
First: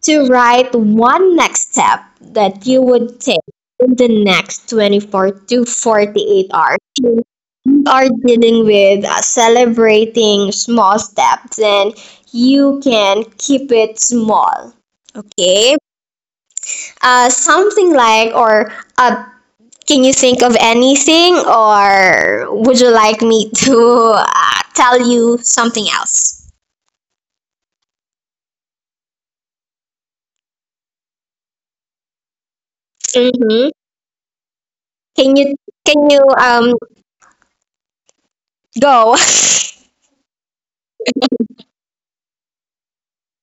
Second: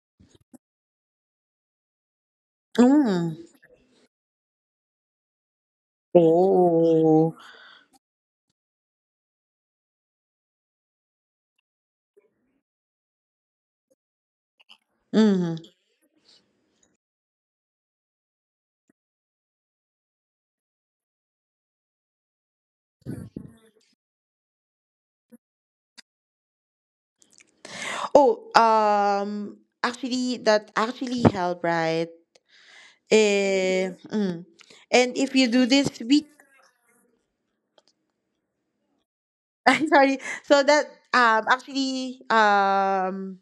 [SPEAKER 2] to write one next step that you would take
[SPEAKER 1] Mm-hmm.
[SPEAKER 2] in the next 24 to 48 hours.
[SPEAKER 1] Oh.
[SPEAKER 2] You are dealing with celebrating small steps, and you can keep it small.
[SPEAKER 1] Mm-hmm.
[SPEAKER 2] Okay? Something like, or uh, can you think of anything, or would you like me to tell you something else?
[SPEAKER 1] Oh, actually, that actually help, right?
[SPEAKER 2] Mm-hmm.
[SPEAKER 1] Mm. And if
[SPEAKER 2] Can
[SPEAKER 1] you
[SPEAKER 2] you
[SPEAKER 1] do this
[SPEAKER 2] can you
[SPEAKER 1] week,
[SPEAKER 2] go?
[SPEAKER 1] I'm sorry. So that actually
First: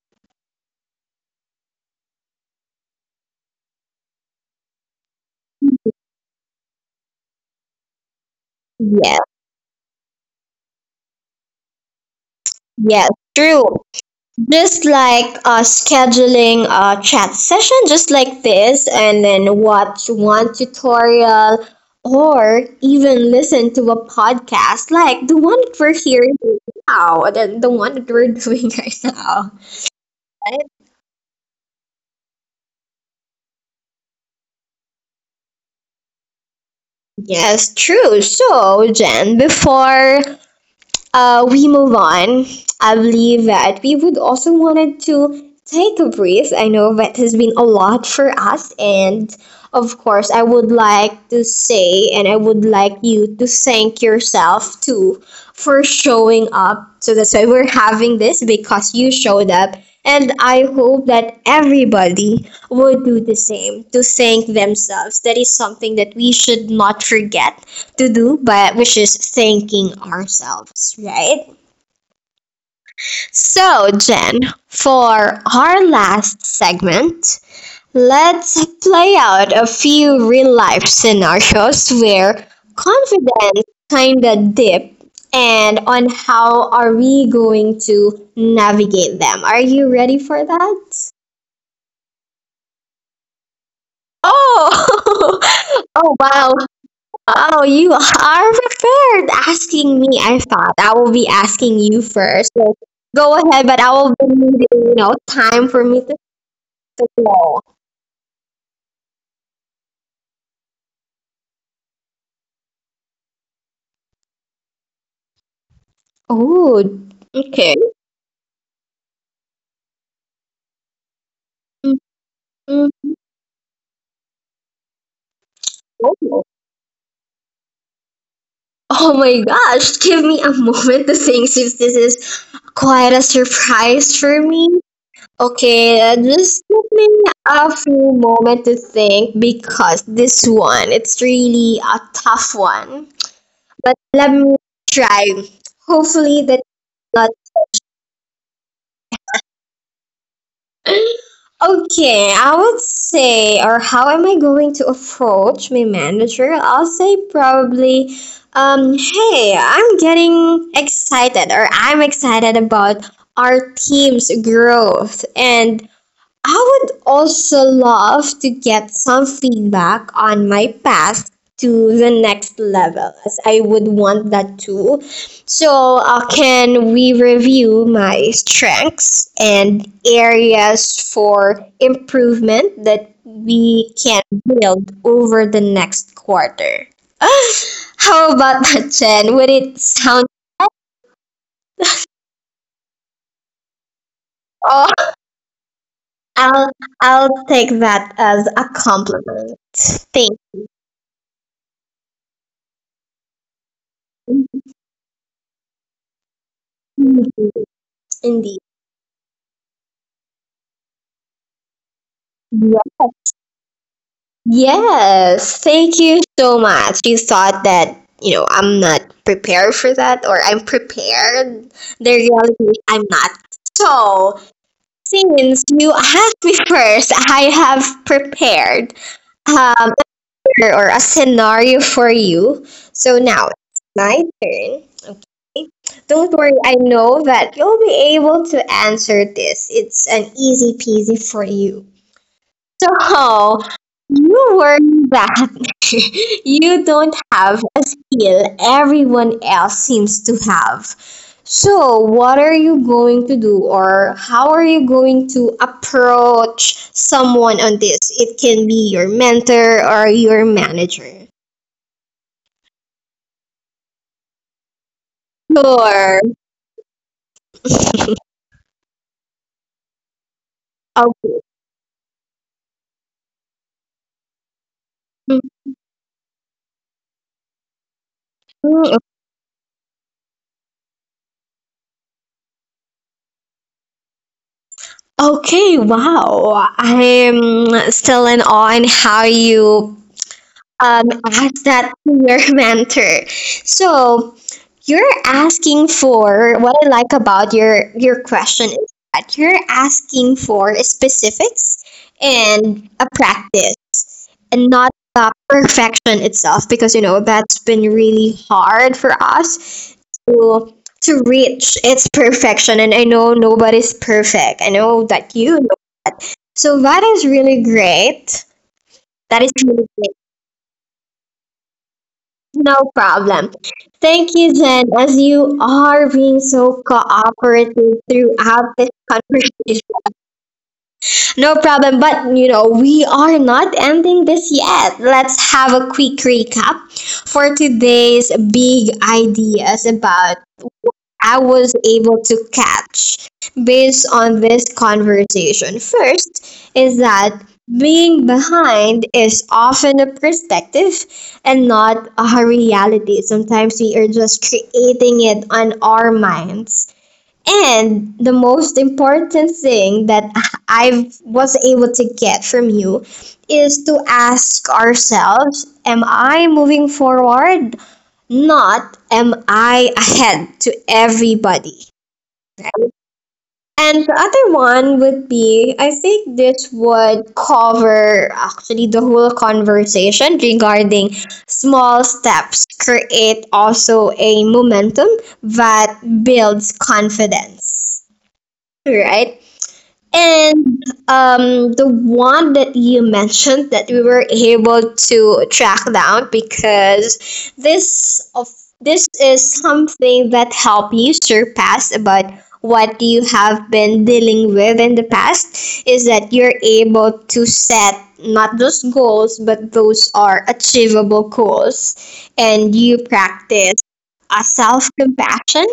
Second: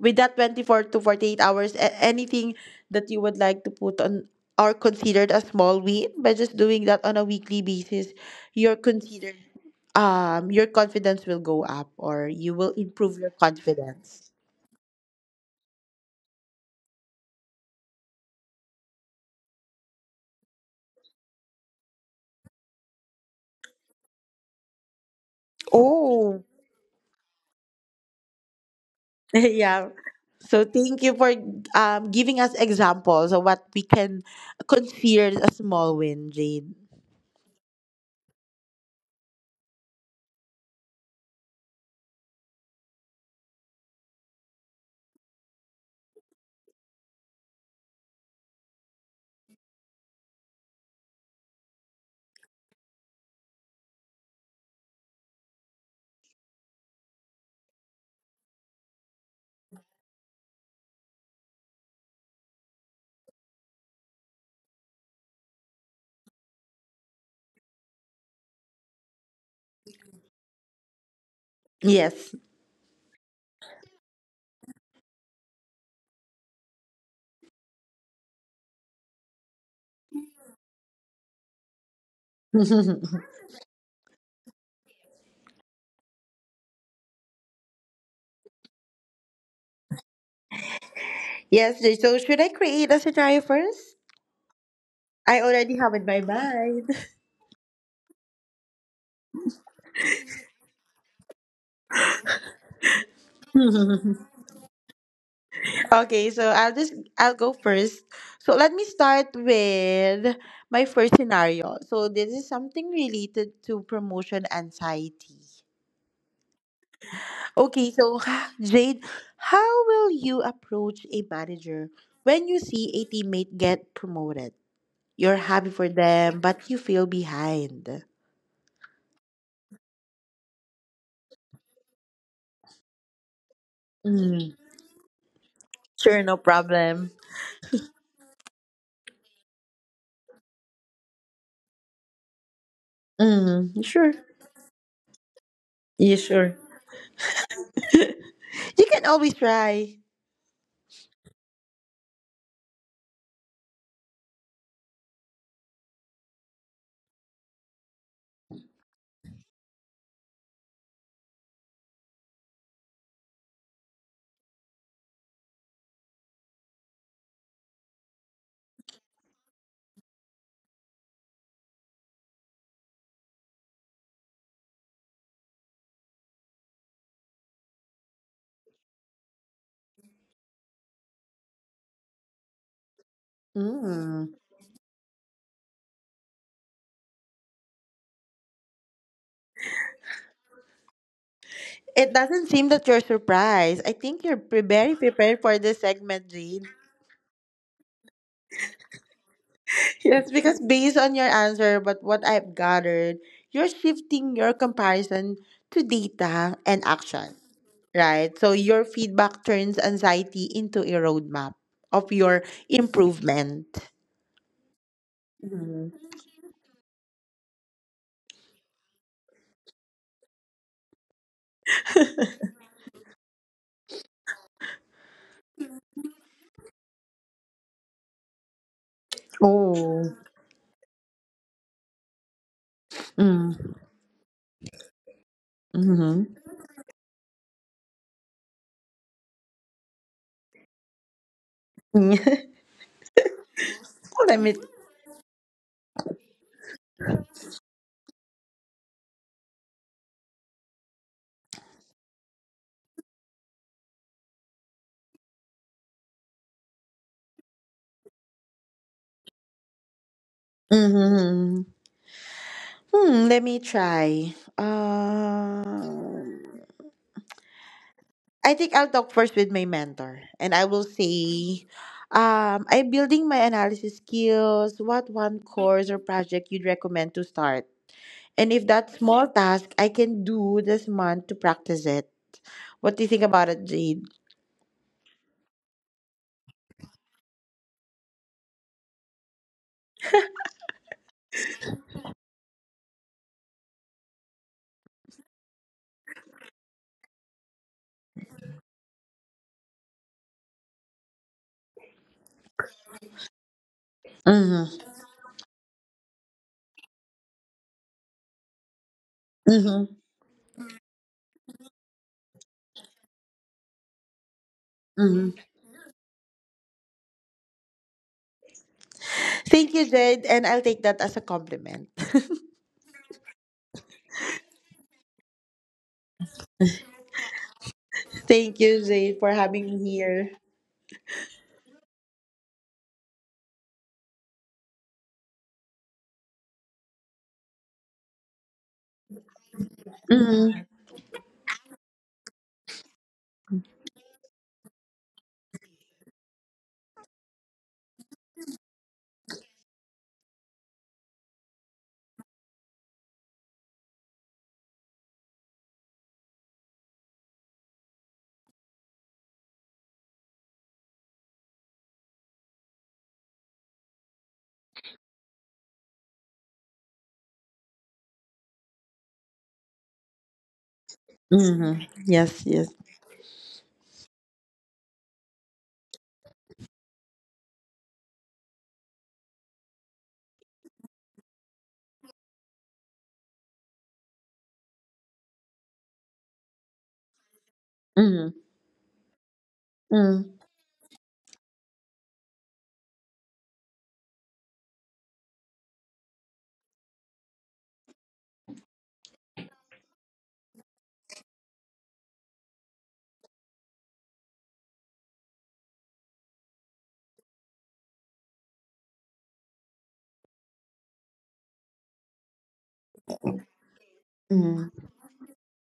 [SPEAKER 1] with that 24 to 48 hours, anything that you would like to put on or considered a small win by just doing that on a weekly basis, you're considered your confidence will go up or you will
[SPEAKER 2] Yes,
[SPEAKER 1] improve your
[SPEAKER 2] true.
[SPEAKER 1] confidence.
[SPEAKER 2] Just like scheduling a chat session just like this, and then watch one tutorial or even listen to a podcast like the one that we're hearing
[SPEAKER 1] Oh.
[SPEAKER 2] right now, the one that we're doing right now.
[SPEAKER 1] Yeah. So
[SPEAKER 2] Right?
[SPEAKER 1] thank you for giving us examples of what we can consider a small win, Jade.
[SPEAKER 2] Yes, true. So, Jen, before we move on, I believe that we would also wanted to take a breath. I know that has been a lot for us, and of course, I would like to say, and I would like you to thank yourself too for showing up. So that's why we're having this, because you showed up. And I hope that everybody would do the same to thank themselves. That is something that we should not forget to do, but which is thanking ourselves, right?
[SPEAKER 1] Yes.
[SPEAKER 2] So, Jen, for our last segment, let's play out a few real life scenarios where confidence kinda dips, and on how are we going to navigate them. Are you ready for that?
[SPEAKER 1] Yes, Jade. So should I create a scenario first?
[SPEAKER 2] Oh,
[SPEAKER 1] I already have in
[SPEAKER 2] oh
[SPEAKER 1] my
[SPEAKER 2] wow.
[SPEAKER 1] mind.
[SPEAKER 2] Oh, you are prepared asking me. I thought I will be asking you first. So go ahead, but I will be needing, you know, time for me to
[SPEAKER 1] Okay, so I'll go
[SPEAKER 2] signal.
[SPEAKER 1] first. So let me start with my first scenario. So this is something related to promotion anxiety.
[SPEAKER 2] Oh, okay.
[SPEAKER 1] Okay, so Jade, how will you approach a manager
[SPEAKER 2] Mm,
[SPEAKER 1] when you see a
[SPEAKER 2] mm,
[SPEAKER 1] teammate get promoted? You're happy for them,
[SPEAKER 2] Oh,
[SPEAKER 1] but you feel behind.
[SPEAKER 2] oh my gosh, give me a moment to think, if this is quite a surprise for
[SPEAKER 1] Mm,
[SPEAKER 2] me. Okay,
[SPEAKER 1] sure, no
[SPEAKER 2] just give me
[SPEAKER 1] problem.
[SPEAKER 2] a few moment to think, because this one, it's really a tough one.
[SPEAKER 1] Mm,
[SPEAKER 2] But
[SPEAKER 1] sure.
[SPEAKER 2] let me try.
[SPEAKER 1] Yeah,
[SPEAKER 2] Hopefully
[SPEAKER 1] sure.
[SPEAKER 2] that lot.
[SPEAKER 1] You can always try.
[SPEAKER 2] Okay, I would say, or how am I going to approach my manager? I'll say probably, hey, I'm getting excited, or I'm excited about our team's growth, and I would also love to get some feedback on my path to the next level, as I would want that too. So, can we review my strengths and areas for improvement that we can
[SPEAKER 1] Mm.
[SPEAKER 2] build over the next quarter? How about that, Chen? Would it sound?
[SPEAKER 1] It doesn't seem that you're surprised. I think you're very
[SPEAKER 2] Oh,
[SPEAKER 1] prepared for this segment, Jade.
[SPEAKER 2] I'll I'll take that as a compliment.
[SPEAKER 1] Yes,
[SPEAKER 2] Thank.
[SPEAKER 1] because based on your answer, but what I've gathered, you're shifting your comparison to data and
[SPEAKER 2] Indeed.
[SPEAKER 1] action, right? So
[SPEAKER 2] Indeed.
[SPEAKER 1] your feedback turns anxiety into a roadmap of your
[SPEAKER 2] Yeah.
[SPEAKER 1] improvement.
[SPEAKER 2] Yes, thank
[SPEAKER 1] Mhm.
[SPEAKER 2] you so much. You thought that, you know, I'm not prepared for that or I'm prepared. The reality is I'm not. So, since you asked me first, I have prepared um
[SPEAKER 1] Oh.
[SPEAKER 2] or a scenario for you. So now
[SPEAKER 1] Mm.
[SPEAKER 2] it's my turn. Okay?
[SPEAKER 1] Mm-hmm.
[SPEAKER 2] Don't worry, I know that you'll be able to answer this. It's an easy peasy for you. So
[SPEAKER 1] Let
[SPEAKER 2] you
[SPEAKER 1] me.
[SPEAKER 2] worry that you don't have a skill everyone else seems to have. So, what are you going to do, or how are you going to approach someone on this? It can be your mentor or your manager.
[SPEAKER 1] Mm-hmm. Hmm, let me try.
[SPEAKER 2] Sure.
[SPEAKER 1] I think I'll talk first with my mentor and I will
[SPEAKER 2] Okay.
[SPEAKER 1] say, I'm building my analysis skills. What one course or project you'd recommend to start? And if that
[SPEAKER 2] Mhm.
[SPEAKER 1] small task I can do this month to practice it. What do you think about it, Jade?
[SPEAKER 2] Okay, wow. I'm still in awe in how you as that peer mentor. So you're asking for what I like about your question is that you're asking for specifics and a practice and not
[SPEAKER 1] Mm-hmm.
[SPEAKER 2] perfection itself, because you know that's been really hard for
[SPEAKER 1] Mm-hmm.
[SPEAKER 2] us to to reach its perfection, and I know nobody's perfect. I know
[SPEAKER 1] Mm-hmm.
[SPEAKER 2] that you know. So that is really great. That is
[SPEAKER 1] Thank
[SPEAKER 2] really
[SPEAKER 1] you,
[SPEAKER 2] great.
[SPEAKER 1] Jade. And I'll take that as a compliment.
[SPEAKER 2] No problem. Thank you, Jen, as you are being so cooperative
[SPEAKER 1] Thank
[SPEAKER 2] throughout
[SPEAKER 1] you,
[SPEAKER 2] this
[SPEAKER 1] Jade, for having me
[SPEAKER 2] conversation.
[SPEAKER 1] here.
[SPEAKER 2] No problem, but you know, we are not ending this yet. Let's have a quick recap for today's big ideas about
[SPEAKER 1] Mm-hmm.
[SPEAKER 2] I was able to catch based on this conversation. First is that being behind is often a perspective and not a reality. Sometimes we are just creating it on our minds. And the most important thing that I was able to get from you is to ask ourselves, am I moving forward, not am I ahead to
[SPEAKER 1] Mm-hmm.
[SPEAKER 2] everybody.
[SPEAKER 1] Yes, yes.
[SPEAKER 2] And the other one would be, I think this would cover actually the whole conversation regarding small steps create also a momentum that builds confidence.
[SPEAKER 1] Mm-hmm.
[SPEAKER 2] Right? And the one that you mentioned that we were able to track down, because this is something that help you surpass about what you have been dealing with in the past, is that you're able to set not just goals but those are achievable goals, and you practice a
[SPEAKER 1] Mm-hmm.
[SPEAKER 2] self compassion,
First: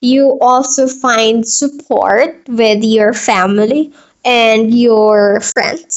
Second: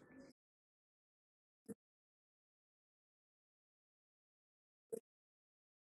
[SPEAKER 2] you also find support with your family and your friends.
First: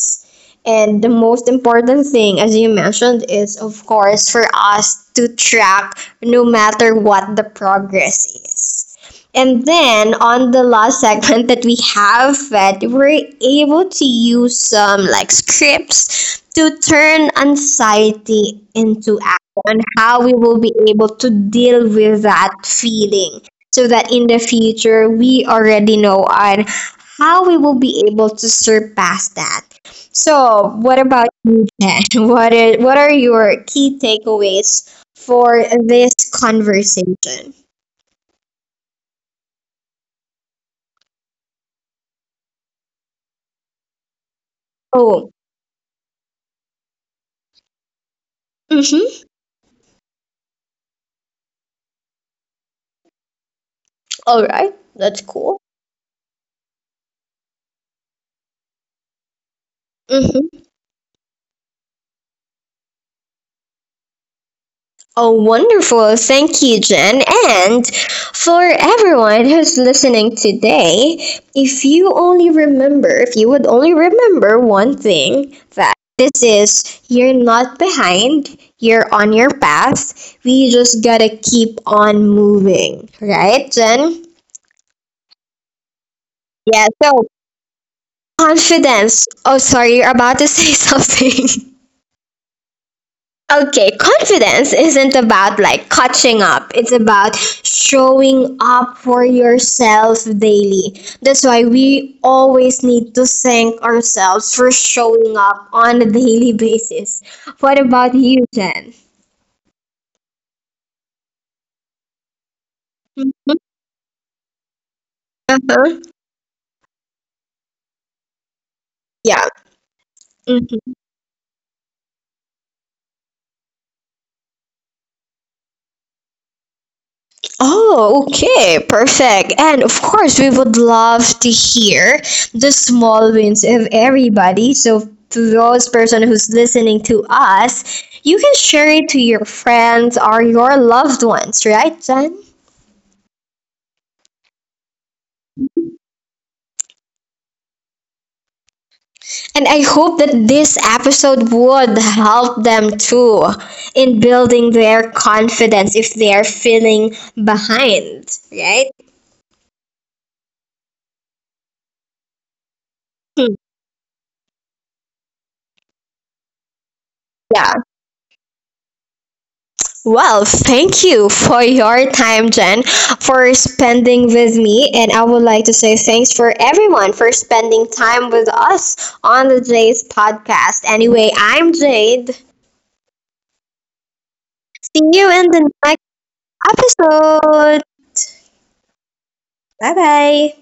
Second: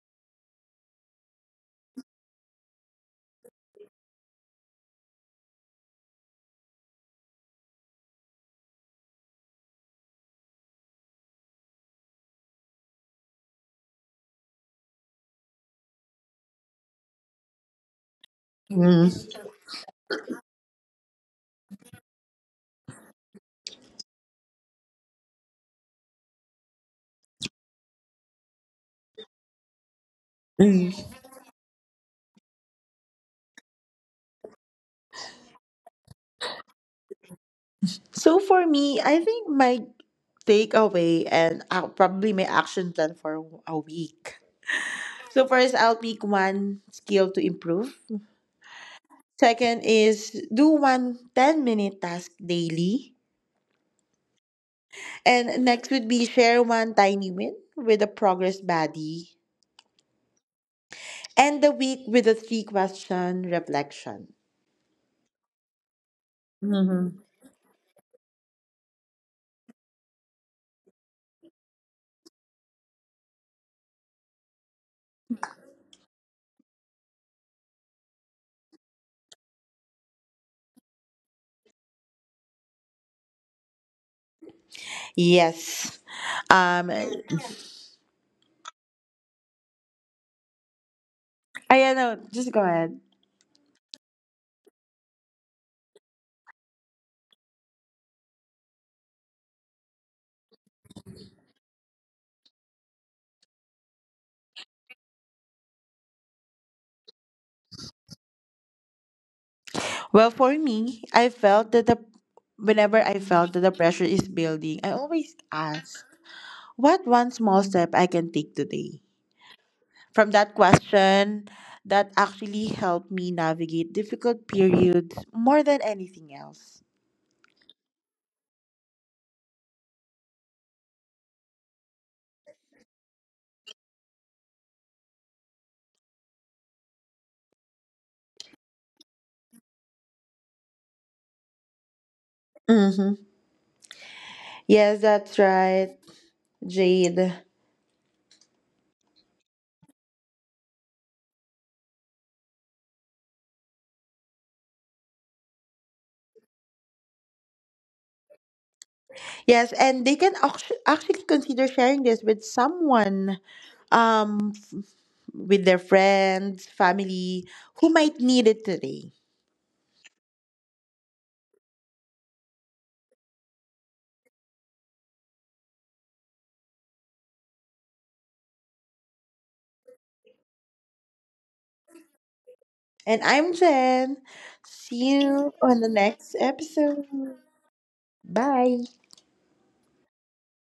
[SPEAKER 2] And the most important thing, as you mentioned, is of course for us to track no matter what the progress is. And then on the last segment that we have, that we're able to use some like scripts to turn anxiety into action,
[SPEAKER 1] Mm-hmm.
[SPEAKER 2] on how we will be able to deal with that feeling so that in the future we already know on how we will be able to surpass that. So,
[SPEAKER 1] Mm.
[SPEAKER 2] what about you, Jen? What are your key takeaways for this conversation?
[SPEAKER 1] So for me, I think my takeaway and I'll probably my action plan for a week.
[SPEAKER 2] Oh,
[SPEAKER 1] So first I'll pick one skill to improve.
[SPEAKER 2] mm-hmm.
[SPEAKER 1] Second is do one 10-minute task daily.
[SPEAKER 2] All right, that's cool.
[SPEAKER 1] And next would be share one tiny win with a progress buddy.
[SPEAKER 2] Mm-hmm.
[SPEAKER 1] End the week with a three question reflection.
[SPEAKER 2] Oh, wonderful. Thank you,
[SPEAKER 1] Mm-hmm.
[SPEAKER 2] Jen. And for everyone who's listening today, if you only remember, if you would only remember one thing that this is you're not behind, you're on your path. We just gotta keep on moving. Right, Jen?
[SPEAKER 1] Yes.
[SPEAKER 2] Yeah,
[SPEAKER 1] Um
[SPEAKER 2] so confidence. Oh, sorry, you're about to say something.
[SPEAKER 1] I don't know, just go ahead.
[SPEAKER 2] Okay, confidence isn't about like catching up. It's about showing up for yourself daily. That's why we always need to thank ourselves for showing up on a daily basis. What about you, Jen?
[SPEAKER 1] Well, for me, I felt that the whenever I felt that the pressure is building, I always
[SPEAKER 2] Uh-huh.
[SPEAKER 1] ask. What one small step I can take today?
[SPEAKER 2] Yeah.
[SPEAKER 1] From that question, that actually helped me navigate difficult periods more than anything else.
[SPEAKER 2] Oh, okay, perfect. And of course, we would love to hear the small wins of everybody. So, to those person who's listening to us, you can share it to your friends or your loved ones, right, Jen?
[SPEAKER 1] Mm-hmm. Yes, that's right, Jade.
[SPEAKER 2] And I hope that this episode would help them too in building their confidence if they are feeling behind, right?
[SPEAKER 1] Yes, and they can actually consider sharing this with someone,
[SPEAKER 2] Hmm.
[SPEAKER 1] um, f- with their friends, family,
[SPEAKER 2] Yeah.
[SPEAKER 1] who might need it today.
[SPEAKER 2] Well, thank you for your time, Jen, for spending with me. And I would like to say thanks for everyone for spending time with us on the Jay's podcast. Anyway, I'm Jade.
[SPEAKER 1] And I'm Jen.
[SPEAKER 2] See
[SPEAKER 1] See
[SPEAKER 2] you in
[SPEAKER 1] you
[SPEAKER 2] the
[SPEAKER 1] on the
[SPEAKER 2] next
[SPEAKER 1] next episode.
[SPEAKER 2] episode.
[SPEAKER 1] Bye.
[SPEAKER 2] Bye bye.